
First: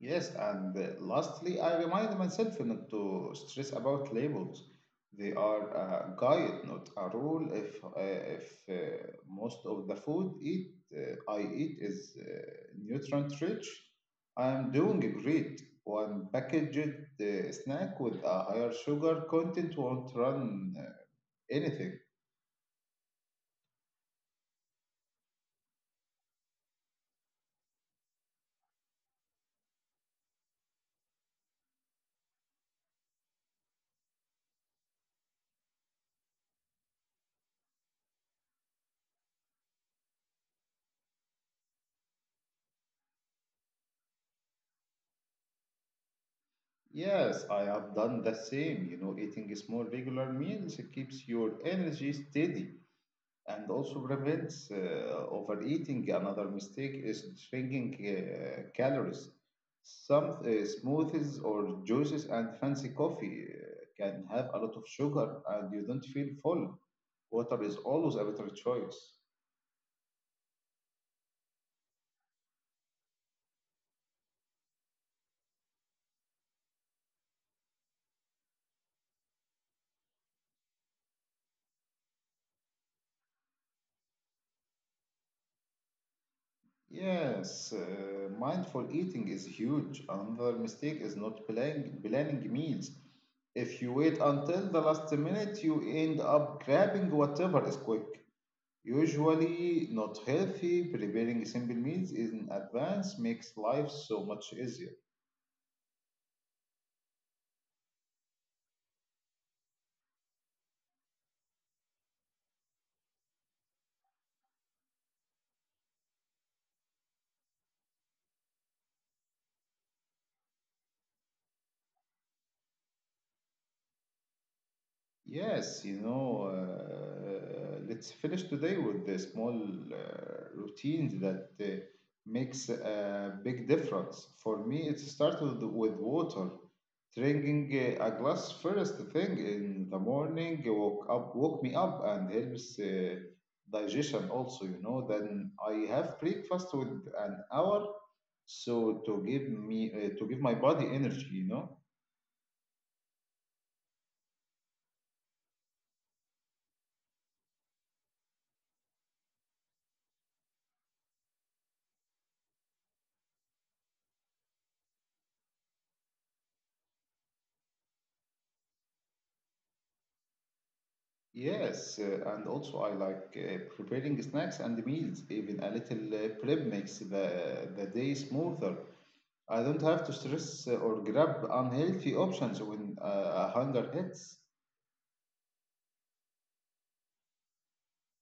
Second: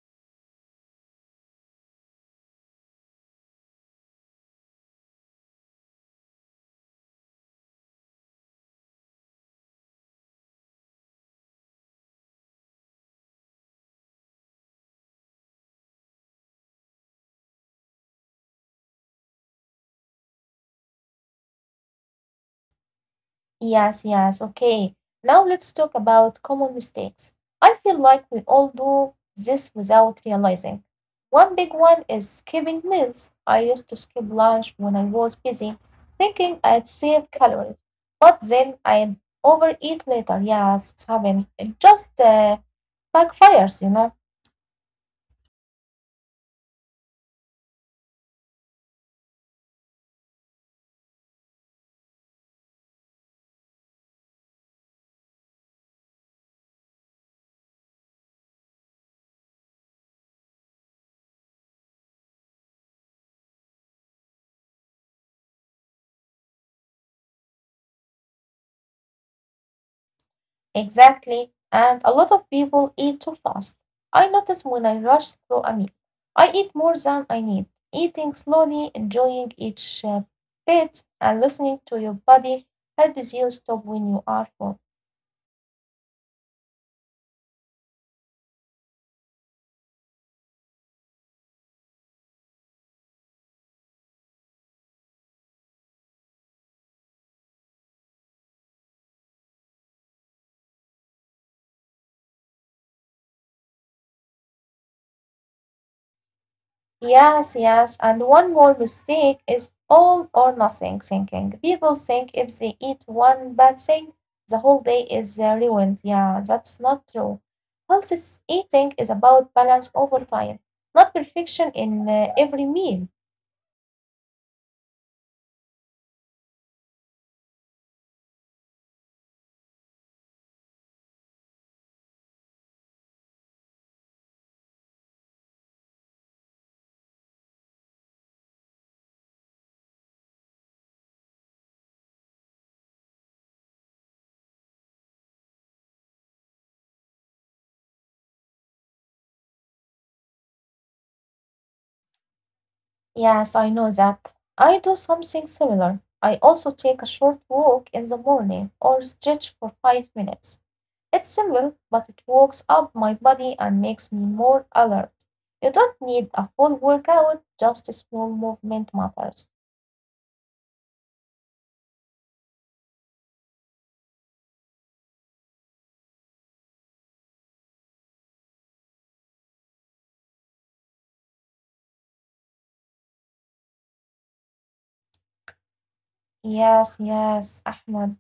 B: Yes, and lastly, I remind myself not to stress about labels. They are a guide, not a rule. If most of the food eat I eat is nutrient rich, I am doing great. One packaged snack with a higher sugar content won't run anything.
A: Yes, yes, okay. Now let's talk about common mistakes. I feel like we all do this without realizing. One big one is skipping meals. I used to skip lunch when I was busy, thinking I'd save calories. But then I'd overeat later. Yes, it's happened. It just backfires, you know.
B: Yes, I have done the same. You know, eating small regular meals keeps your energy steady and also prevents overeating. Another mistake is drinking calories. Some smoothies or juices and fancy coffee can have a lot of sugar and you don't feel full. Water is always a better choice.
A: Exactly, and a lot of people eat too fast. I notice when I rush through a meal, I eat more than I need. Eating slowly, enjoying each bit, and listening to your body helps you stop when you are full.
B: Yes, mindful eating is huge. Another mistake is not planning meals. If you wait until the last minute, you end up grabbing whatever is quick. Usually not healthy, preparing simple meals in advance makes life so much easier.
A: Yes, yes. And one more mistake is all or nothing thinking. People think if they eat one bad thing, the whole day is ruined. Yeah, that's not true. Eating is about balance over time, not perfection in every meal.
B: Yes, you know, let's finish today with the small routines that makes a big difference. For me, it started with water. Drinking a glass first thing in the morning woke me up and helps digestion also, you know. Then I have breakfast with an hour, so to give me to give my body energy, you know.
A: Yes, I know that. I do something similar. I also take a short walk in the morning or stretch for 5 minutes. It's simple, but it wakes up my body and makes me more alert. You don't need a full workout, just a small movement matters.
B: Yes, and also I like preparing snacks and meals. Even a little prep makes the day smoother. I don't have to stress or grab unhealthy options when hunger hits.
A: Yes, yes, Ahmed.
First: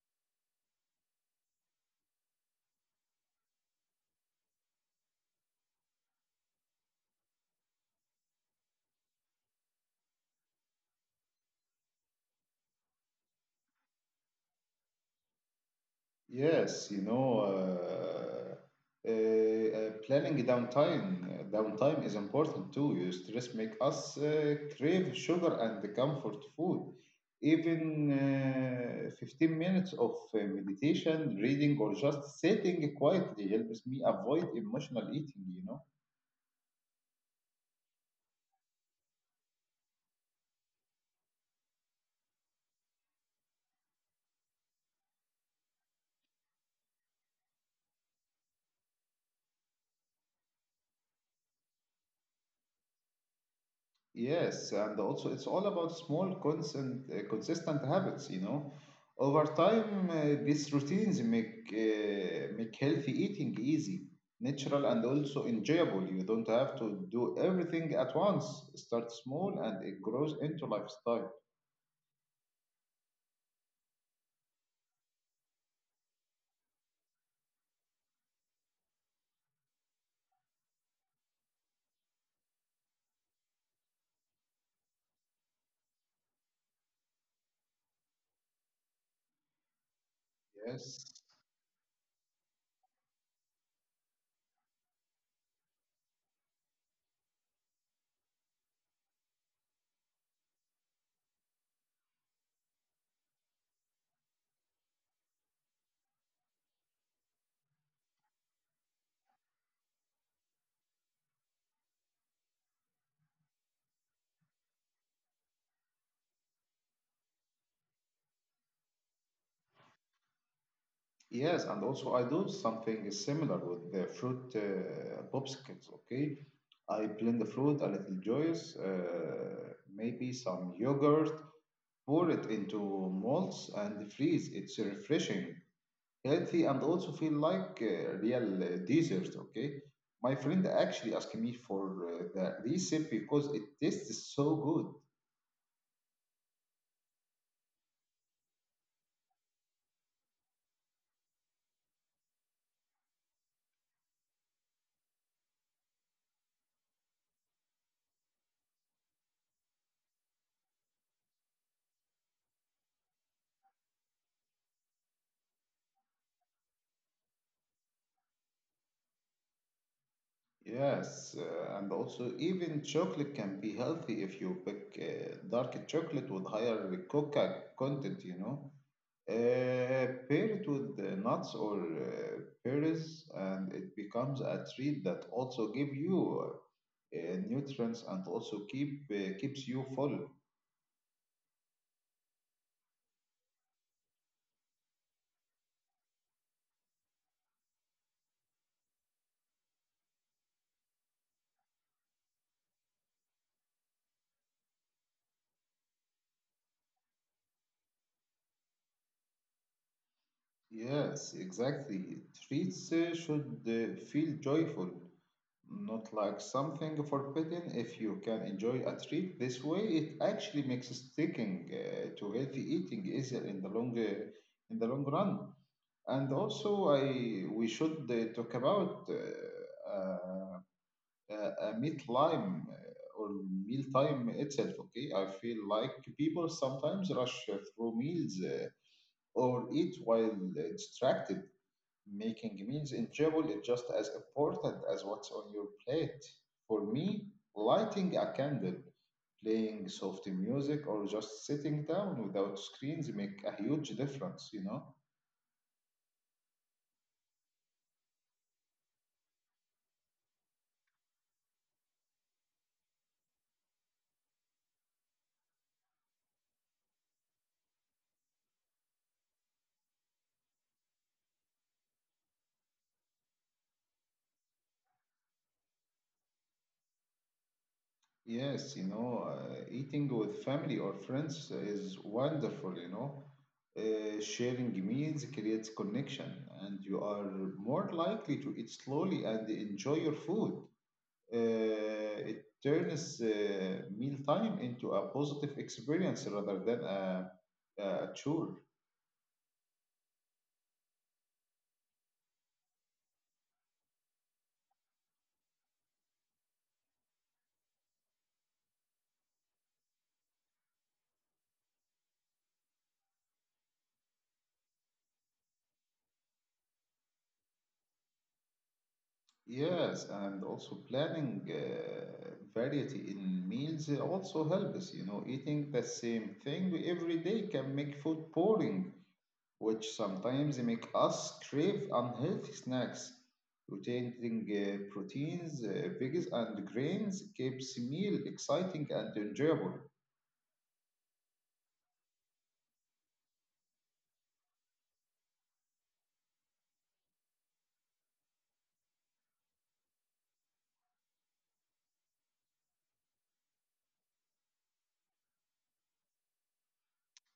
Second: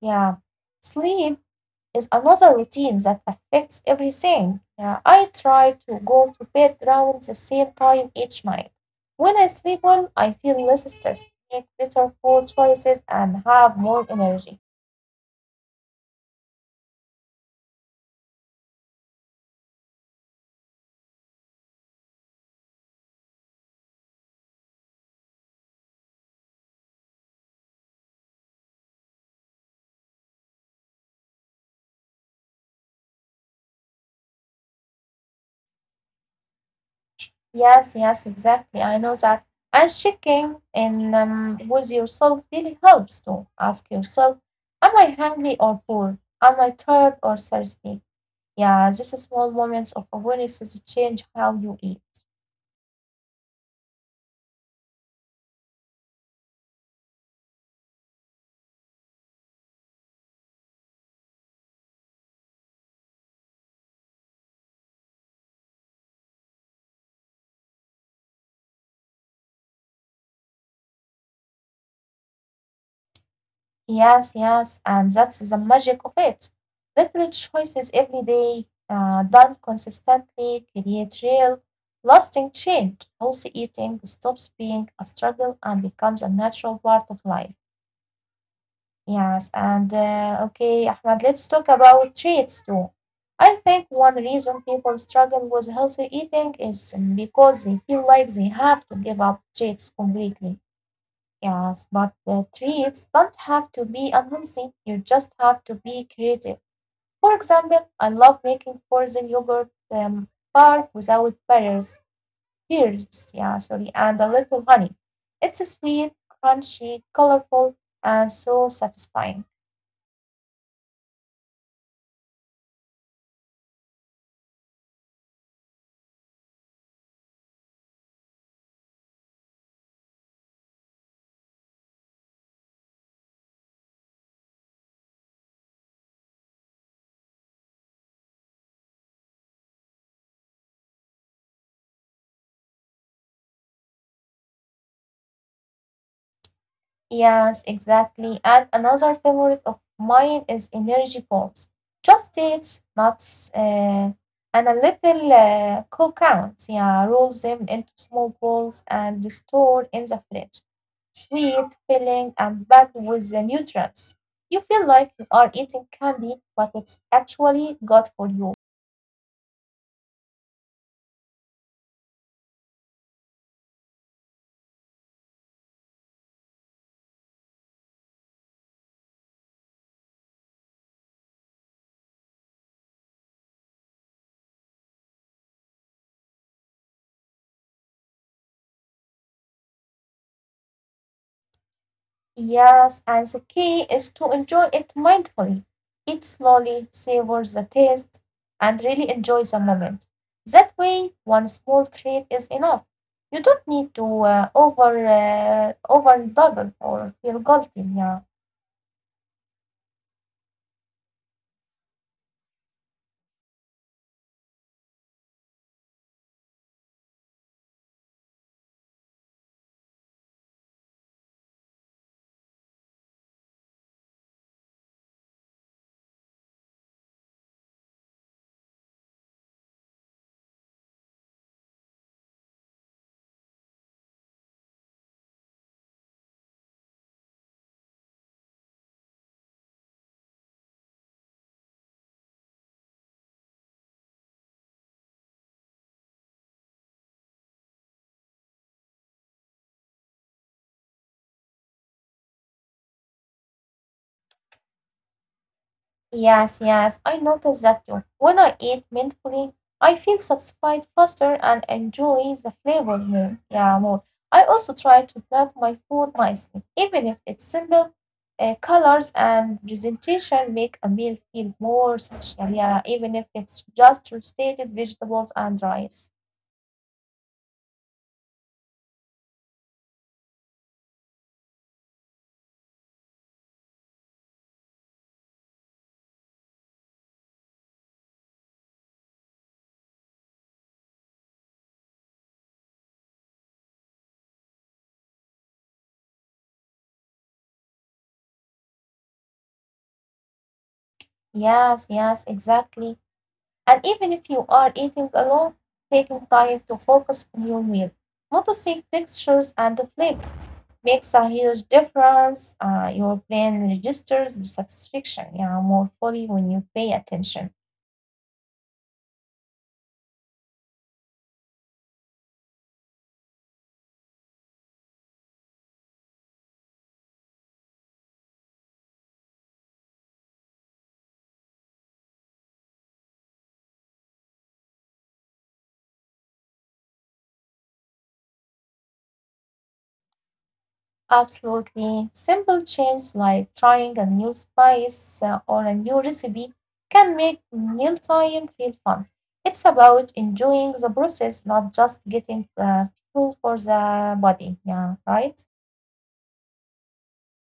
A: Yeah. Sleep is another routine that affects everything. Yeah, I try to go to bed around the same time each night. When I sleep well, I feel less stressed, make better food choices, and have more energy.
B: Yes, you know, planning downtime is important too. You stress make us crave sugar and the comfort food. Even 15 minutes of meditation, reading, or just sitting quietly helps me avoid emotional eating, you know.
A: Yes, yes, exactly. I know that. And checking in with yourself really helps too. Ask yourself, am I hungry or poor? Am I tired or thirsty? Yeah, these small moments of awareness change how you eat.
B: Yes, and also it's all about small, consistent habits, you know. Over time, these routines make healthy eating easy, natural, and also enjoyable. You don't have to do everything at once. Start small, and it grows into lifestyle.
A: Yes, yes, and that's the magic of it. Little choices every day, done consistently, create real, lasting change. Healthy eating stops being a struggle and becomes a natural part of life. Yes, and okay,
B: Yes.
A: Ahmad, let's talk about traits too. I think one reason people struggle with healthy eating is because they feel like they have to give up treats completely. Yes, but the treats don't have to be unhealthy. You just have to be creative. For example, I love making frozen yogurt bar without pears, yeah, sorry, and a little honey. It's sweet, crunchy, colorful, and so satisfying.
B: Yes, and also I do something similar with the fruit popsicles, okay? I blend the fruit, a little juice, maybe some yogurt, pour it into molds and freeze. It's refreshing, healthy, and also feel like real dessert. Okay, my friend actually asked me for the recipe because it tastes so good.
A: Yes, exactly. And another favorite of mine is energy balls. Just dates, nuts, and a little cocoons. Yeah, roll them into small balls and store in the fridge. Sweet, filling, and packed with the nutrients. You feel like you are eating candy, but it's actually good for you.
B: Yes, and also even chocolate can be healthy if you pick dark chocolate with higher coca content. You know. Pair it with nuts or berries, and it becomes a treat that also give you nutrients and also keeps you full.
A: Yes, and the key is to enjoy it mindfully. Eat slowly, savor the taste, and really enjoy the moment. That way, one small treat is enough. You don't need to overdouble or feel guilty. Yeah.
B: Yes, exactly. Treats should feel joyful, not like something forbidden. If you can enjoy a treat this way, it actually makes sticking to healthy eating easier in the long run. And also, I we should talk about a meat lime or meal time itself. Okay, I feel like people sometimes rush through meals or eat while distracted. Making meals in travel is just as important as what's on your plate. For me, lighting a candle, playing soft music, or just sitting down without screens make a huge difference, you know?
A: Yes, yes, I notice that too. When I eat mindfully, I feel satisfied faster and enjoy the flavor more. Yeah, more. I also try to plan my food nicely, even if it's simple. Colors and presentation make a meal feel more special. Yeah, even if it's just roasted vegetables and rice.
B: Yes, you know, eating with family or friends is wonderful, you know? Sharing meals creates connection, and you are more likely to eat slowly and enjoy your food. It turns mealtime into a positive experience rather than a chore.
A: Yes, yes, exactly. And even if you are eating alone, taking time to focus on your meal, noticing textures and the flavors makes a huge difference. Your brain registers the satisfaction, yeah, more fully when you pay attention.
B: Yes, and also planning variety in meals also helps. You know, eating the same thing every day can make food boring, which sometimes make us crave unhealthy snacks. Rotating proteins, veggies, and grains keeps meal exciting and enjoyable.
A: Absolutely. Simple changes like trying a new spice or a new recipe can make mealtime feel fun. It's about enjoying the process, not just getting fuel for the body. Yeah, right?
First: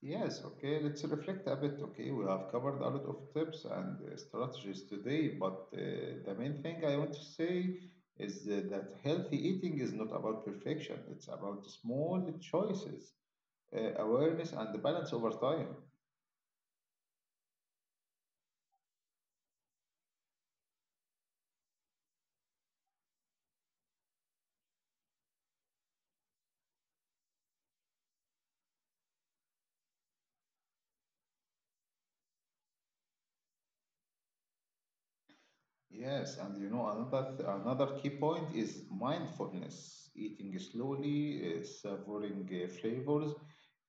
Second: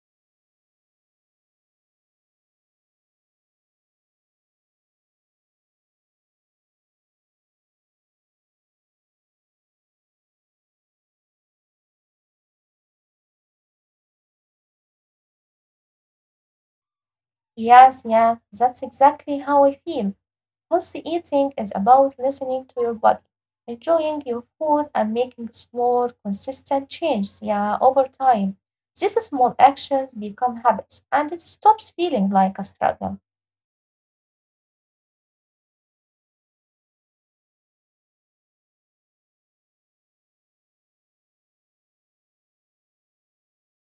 B: Yes, okay, let's reflect a bit. Okay, we have covered a lot of tips and strategies today, but the main thing I want to say is that healthy eating is not about perfection, it's about small choices, awareness, and the balance over time.
A: Yes, yeah, that's exactly how I feel. Healthy eating is about listening to your body, enjoying your food, and making small, consistent changes, yeah, over time. These small actions become habits, and it stops feeling like a struggle.
B: Yes, and you know, another key point is mindfulness, eating slowly, savoring flavors,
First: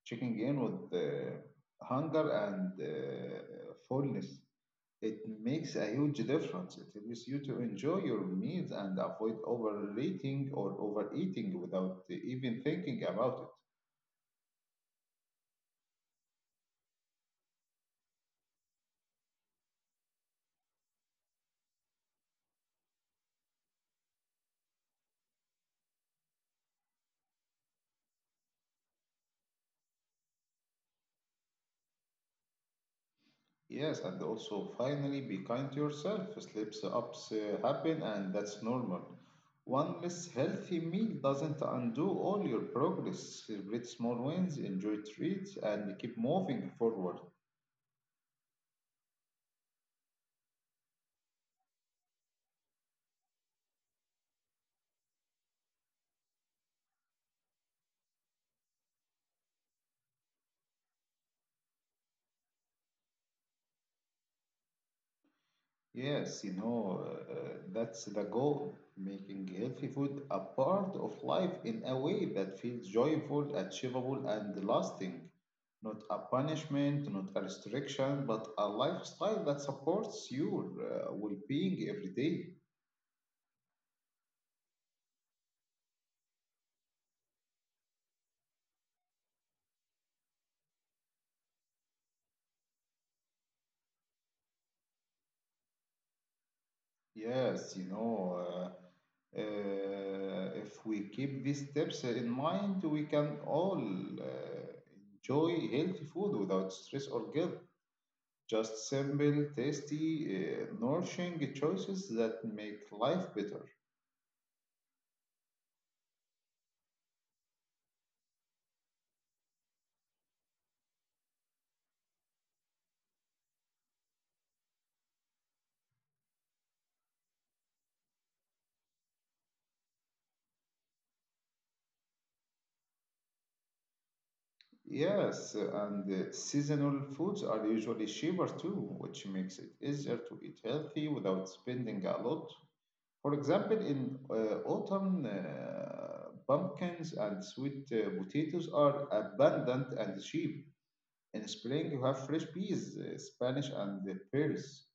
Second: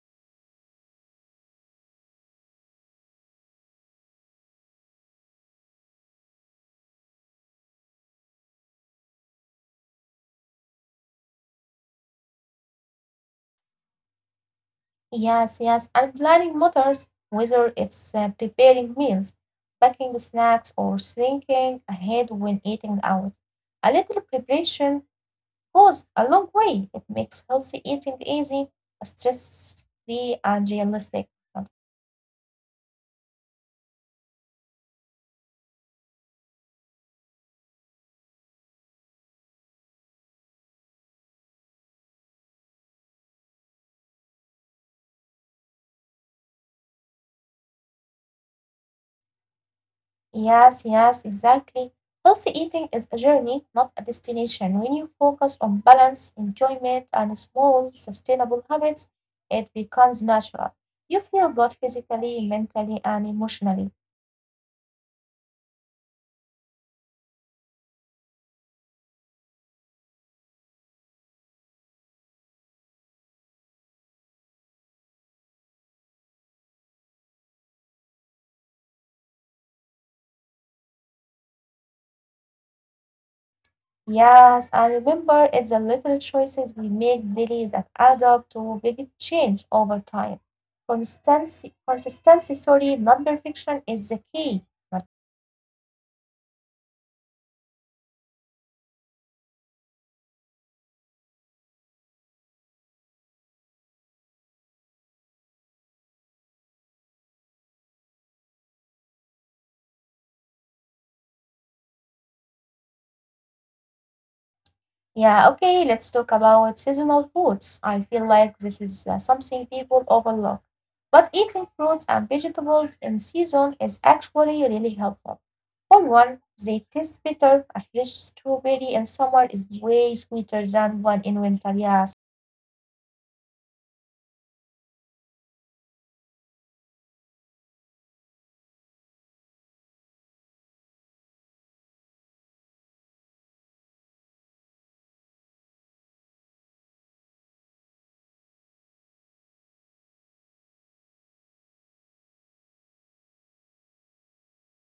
B: checking in with hunger and fullness. It makes a huge difference. It helps you to enjoy your meals and avoid overeating or overeating without even thinking about it.
A: Yes, yes, and planning matters, whether it's preparing meals, packing snacks, or thinking ahead when eating out. A little preparation goes a long way. It makes healthy eating easy, stress free, and realistic.
B: Yes, and also finally be kind to yourself. Slips ups happen, and that's normal. One less healthy meal doesn't undo all your progress. Celebrate small wins, enjoy treats, and keep moving forward.
A: Yes, yes, exactly. Healthy eating is a journey, not a destination. When you focus on balance, enjoyment, and small, sustainable habits, it becomes natural. You feel good physically, mentally, and emotionally.
B: Yes, you know, that's the goal, making healthy food a part of life in a way that feels joyful, achievable, and lasting. Not a punishment, not a restriction, but a lifestyle that supports your well being every day.
A: Yes, I remember it's the little choices we make daily that add up to big change over time. Consistency, sorry, not perfection is the key. But
B: Yes, you know, if we keep these tips in mind, we can all enjoy healthy food without stress or guilt. Just simple, tasty, nourishing choices that make life better.
A: yeah, okay, let's talk about seasonal foods. I feel like this is something people overlook. But eating fruits and vegetables in season is actually really helpful. For one, they taste better. A fresh strawberry in summer is way sweeter than one in winter. Yes.
B: Yes, and seasonal foods are usually cheaper too, which makes it easier to eat healthy without spending a lot. For example, in autumn, pumpkins and sweet potatoes are abundant and cheap. In spring, you have fresh peas, Spanish, and pears.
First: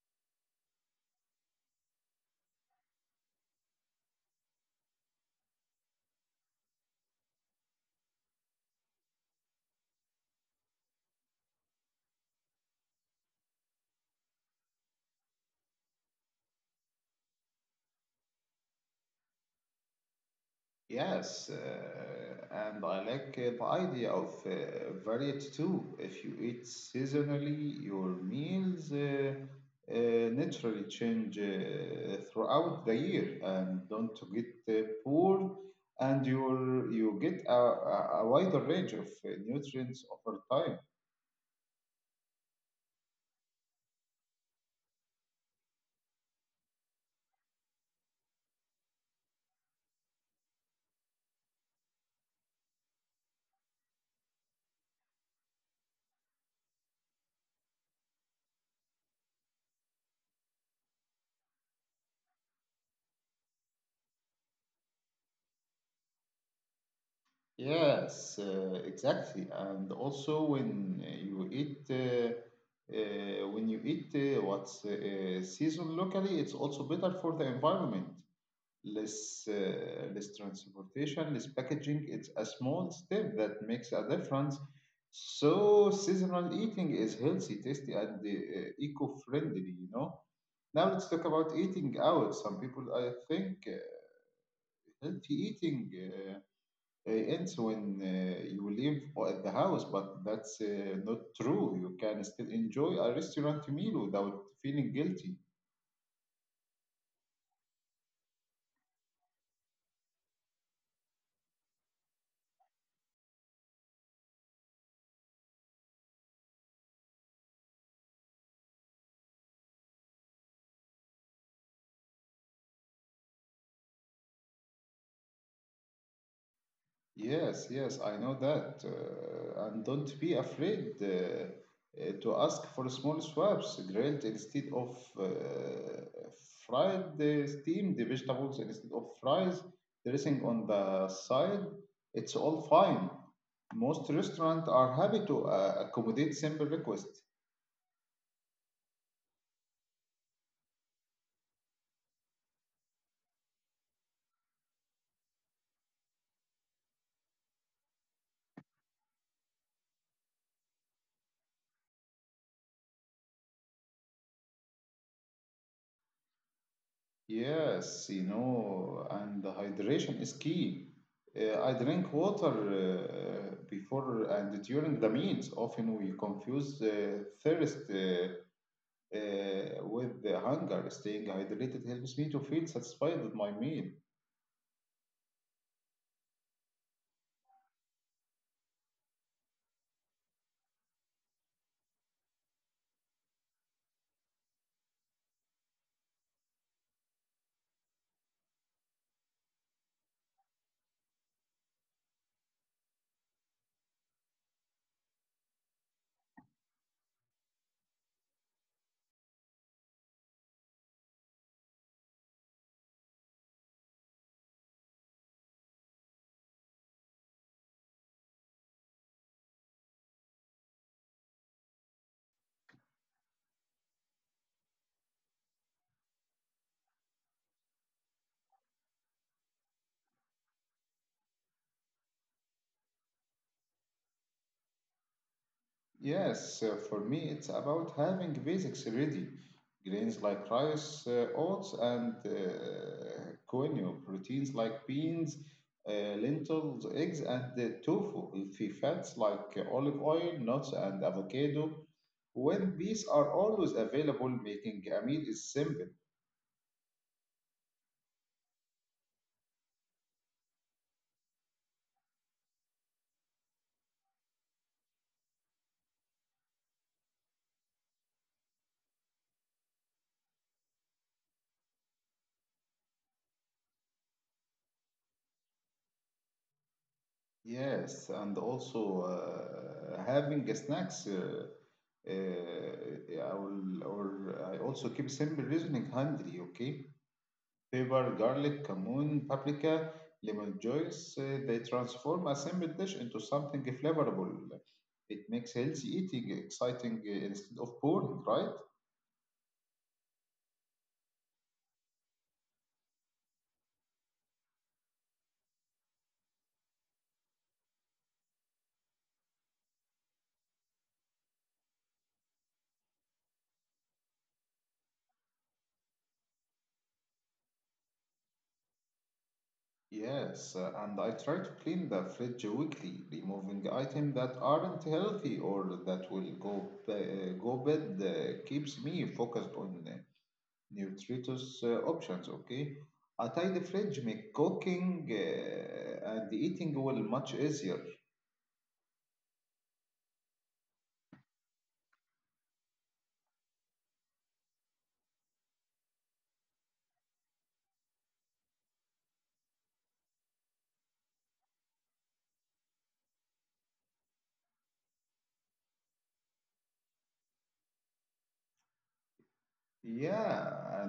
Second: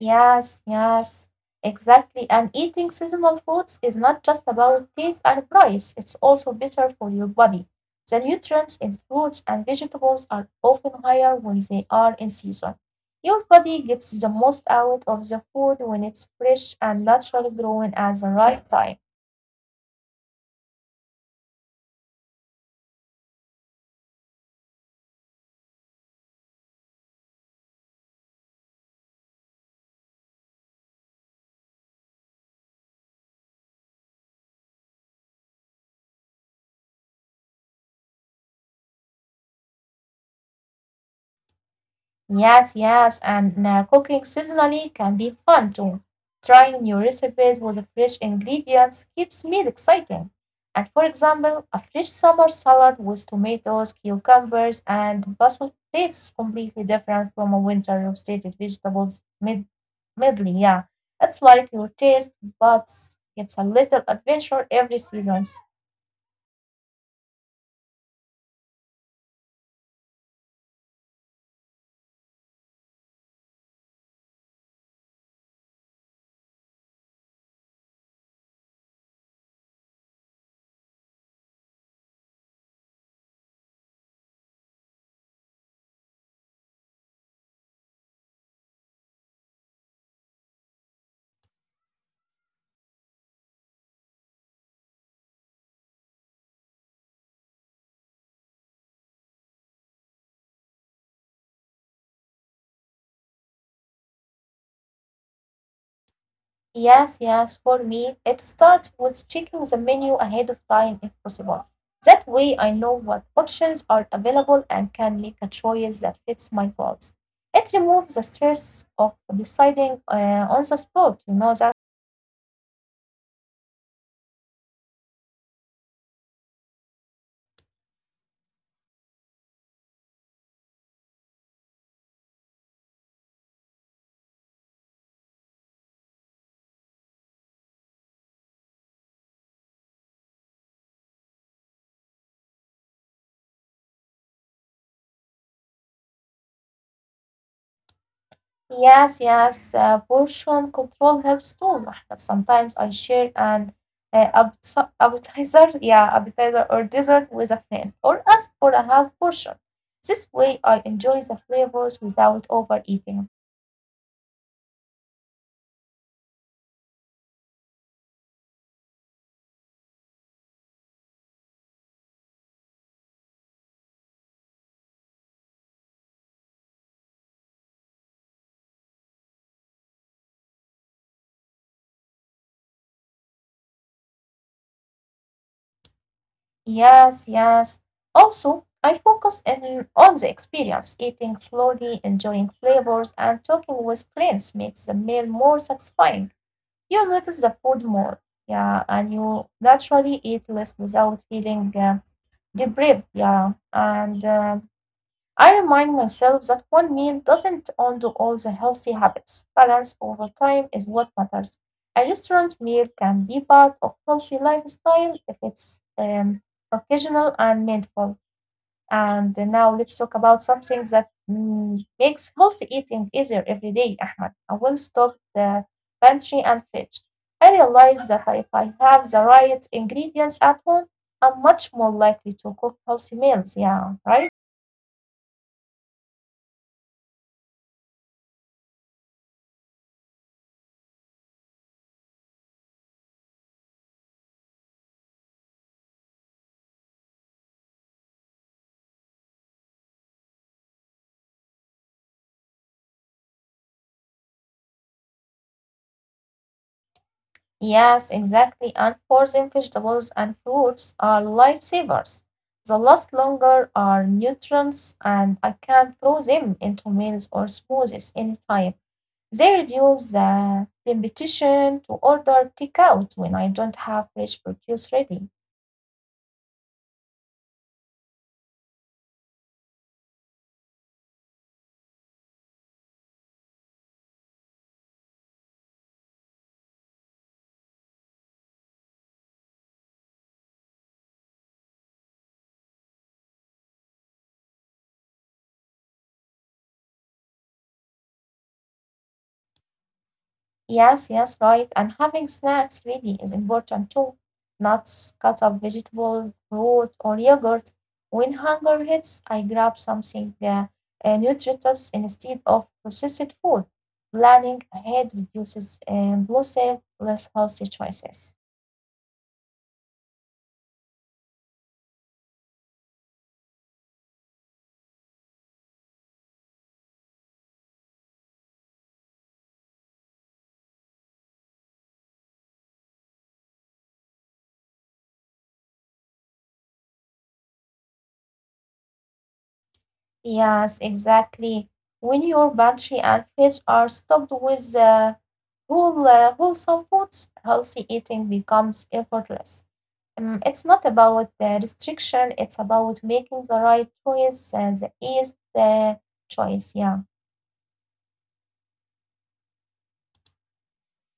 A: Yes, yes, exactly. And eating seasonal foods is not just about taste and price, it's also better for your body. The nutrients in fruits and vegetables are often higher when they are in season. Your body gets the most out of the food when it's fresh and naturally growing at the right time.
B: Yes, And I like the idea of variety too. If you eat seasonally, your meals uh, naturally change throughout the year, and don't get bored. And you get a wider range of nutrients over time.
A: Yes, yes, and cooking seasonally can be fun too. Trying new recipes with fresh ingredients keeps meal exciting. And for example, a fresh summer salad with tomatoes, cucumbers, and basil tastes completely different from a winter roasted vegetables medley. Yeah, it's like your taste, but it's a little adventure every season.
B: Yes, exactly. And also when you eat what's seasoned locally, it's also better for the environment. Less transportation, less packaging. It's a small step that makes a difference. So seasonal eating is healthy, tasty, and eco-friendly, you know. Now let's talk about eating out. Some people, I think, healthy eating uh, it ends when you the house, but that's not true. You can still enjoy a restaurant meal without feeling guilty.
A: Yes, yes, for me, it starts with checking the menu ahead of time if possible. That way, I know what options are available and can make a choice that fits my goals. It removes the stress of deciding on the spot, you know that.
B: Yes, yes, I know that. And don't be afraid to ask for small swaps, grilled instead of fried, steamed vegetables instead of fries, dressing on the side. It's all fine. Most restaurants are happy to accommodate simple requests.
A: Yes, yes, portion control helps too, Mahmoud. Sometimes I share an appetizer, yeah, appetizer or dessert with a friend, or ask for a half portion. This way, I enjoy the flavors without overeating.
B: Yes, you know, and the hydration is key. I drink water before and during the meals. Often we confuse thirst with the hunger. Staying hydrated helps me to feel satisfied with my meal.
A: Yes, yes. Also, I focus in on the experience. Eating slowly, enjoying flavors, and talking with friends makes the meal more satisfying. You notice the food more, yeah, and you naturally eat less without feeling deprived, yeah. And I remind myself that one meal doesn't undo all the healthy habits. Balance over time is what matters. A restaurant meal can be part of healthy lifestyle if it's occasional and mindful. And now let's talk about something that mm, makes healthy eating easier every day, Ahmed. I will stop the pantry and fridge. I realize that if I have the right ingredients at home, I'm much more likely to cook healthy meals. Yeah, right?
B: Yes, for me, it's about having basics ready. Grains like rice, oats, and quinoa. Proteins like beans, lentils, eggs, and tofu. Healthy fats like olive oil, nuts, and avocado. When these are always available, making a meal is simple.
A: Yes, exactly. And frozen vegetables and fruits are lifesavers. They last longer, are nutrients, and I can throw them into meals or smoothies anytime. They reduce the temptation to order takeout when I don't have fresh produce ready.
B: Yes, and also having a snacks. Uh, I will, or I also keep simple reasoning handy, okay? Pepper, garlic, cumin, paprika, lemon juice. They transform a simple dish into something flavorful. It makes healthy eating exciting instead of boring, right?
A: Yes, yes, right. And having snacks really is important too. Nuts, cut up vegetable, fruit, or yogurt. When hunger hits, I grab something nutritious instead of processed food. Planning ahead reduces impulsive, less healthy choices.
B: Yes, and I try to clean the fridge weekly, removing items that aren't healthy or that will go bad keeps me focused on nutritious options. Okay, a tidy fridge make cooking and eating well much easier.
A: Yes, exactly. When your pantry and fridge are stocked with whole, wholesome foods, healthy eating becomes effortless. It's not about the restriction, it's about making the right choice, the easiest choice. Yeah.
B: Yeah,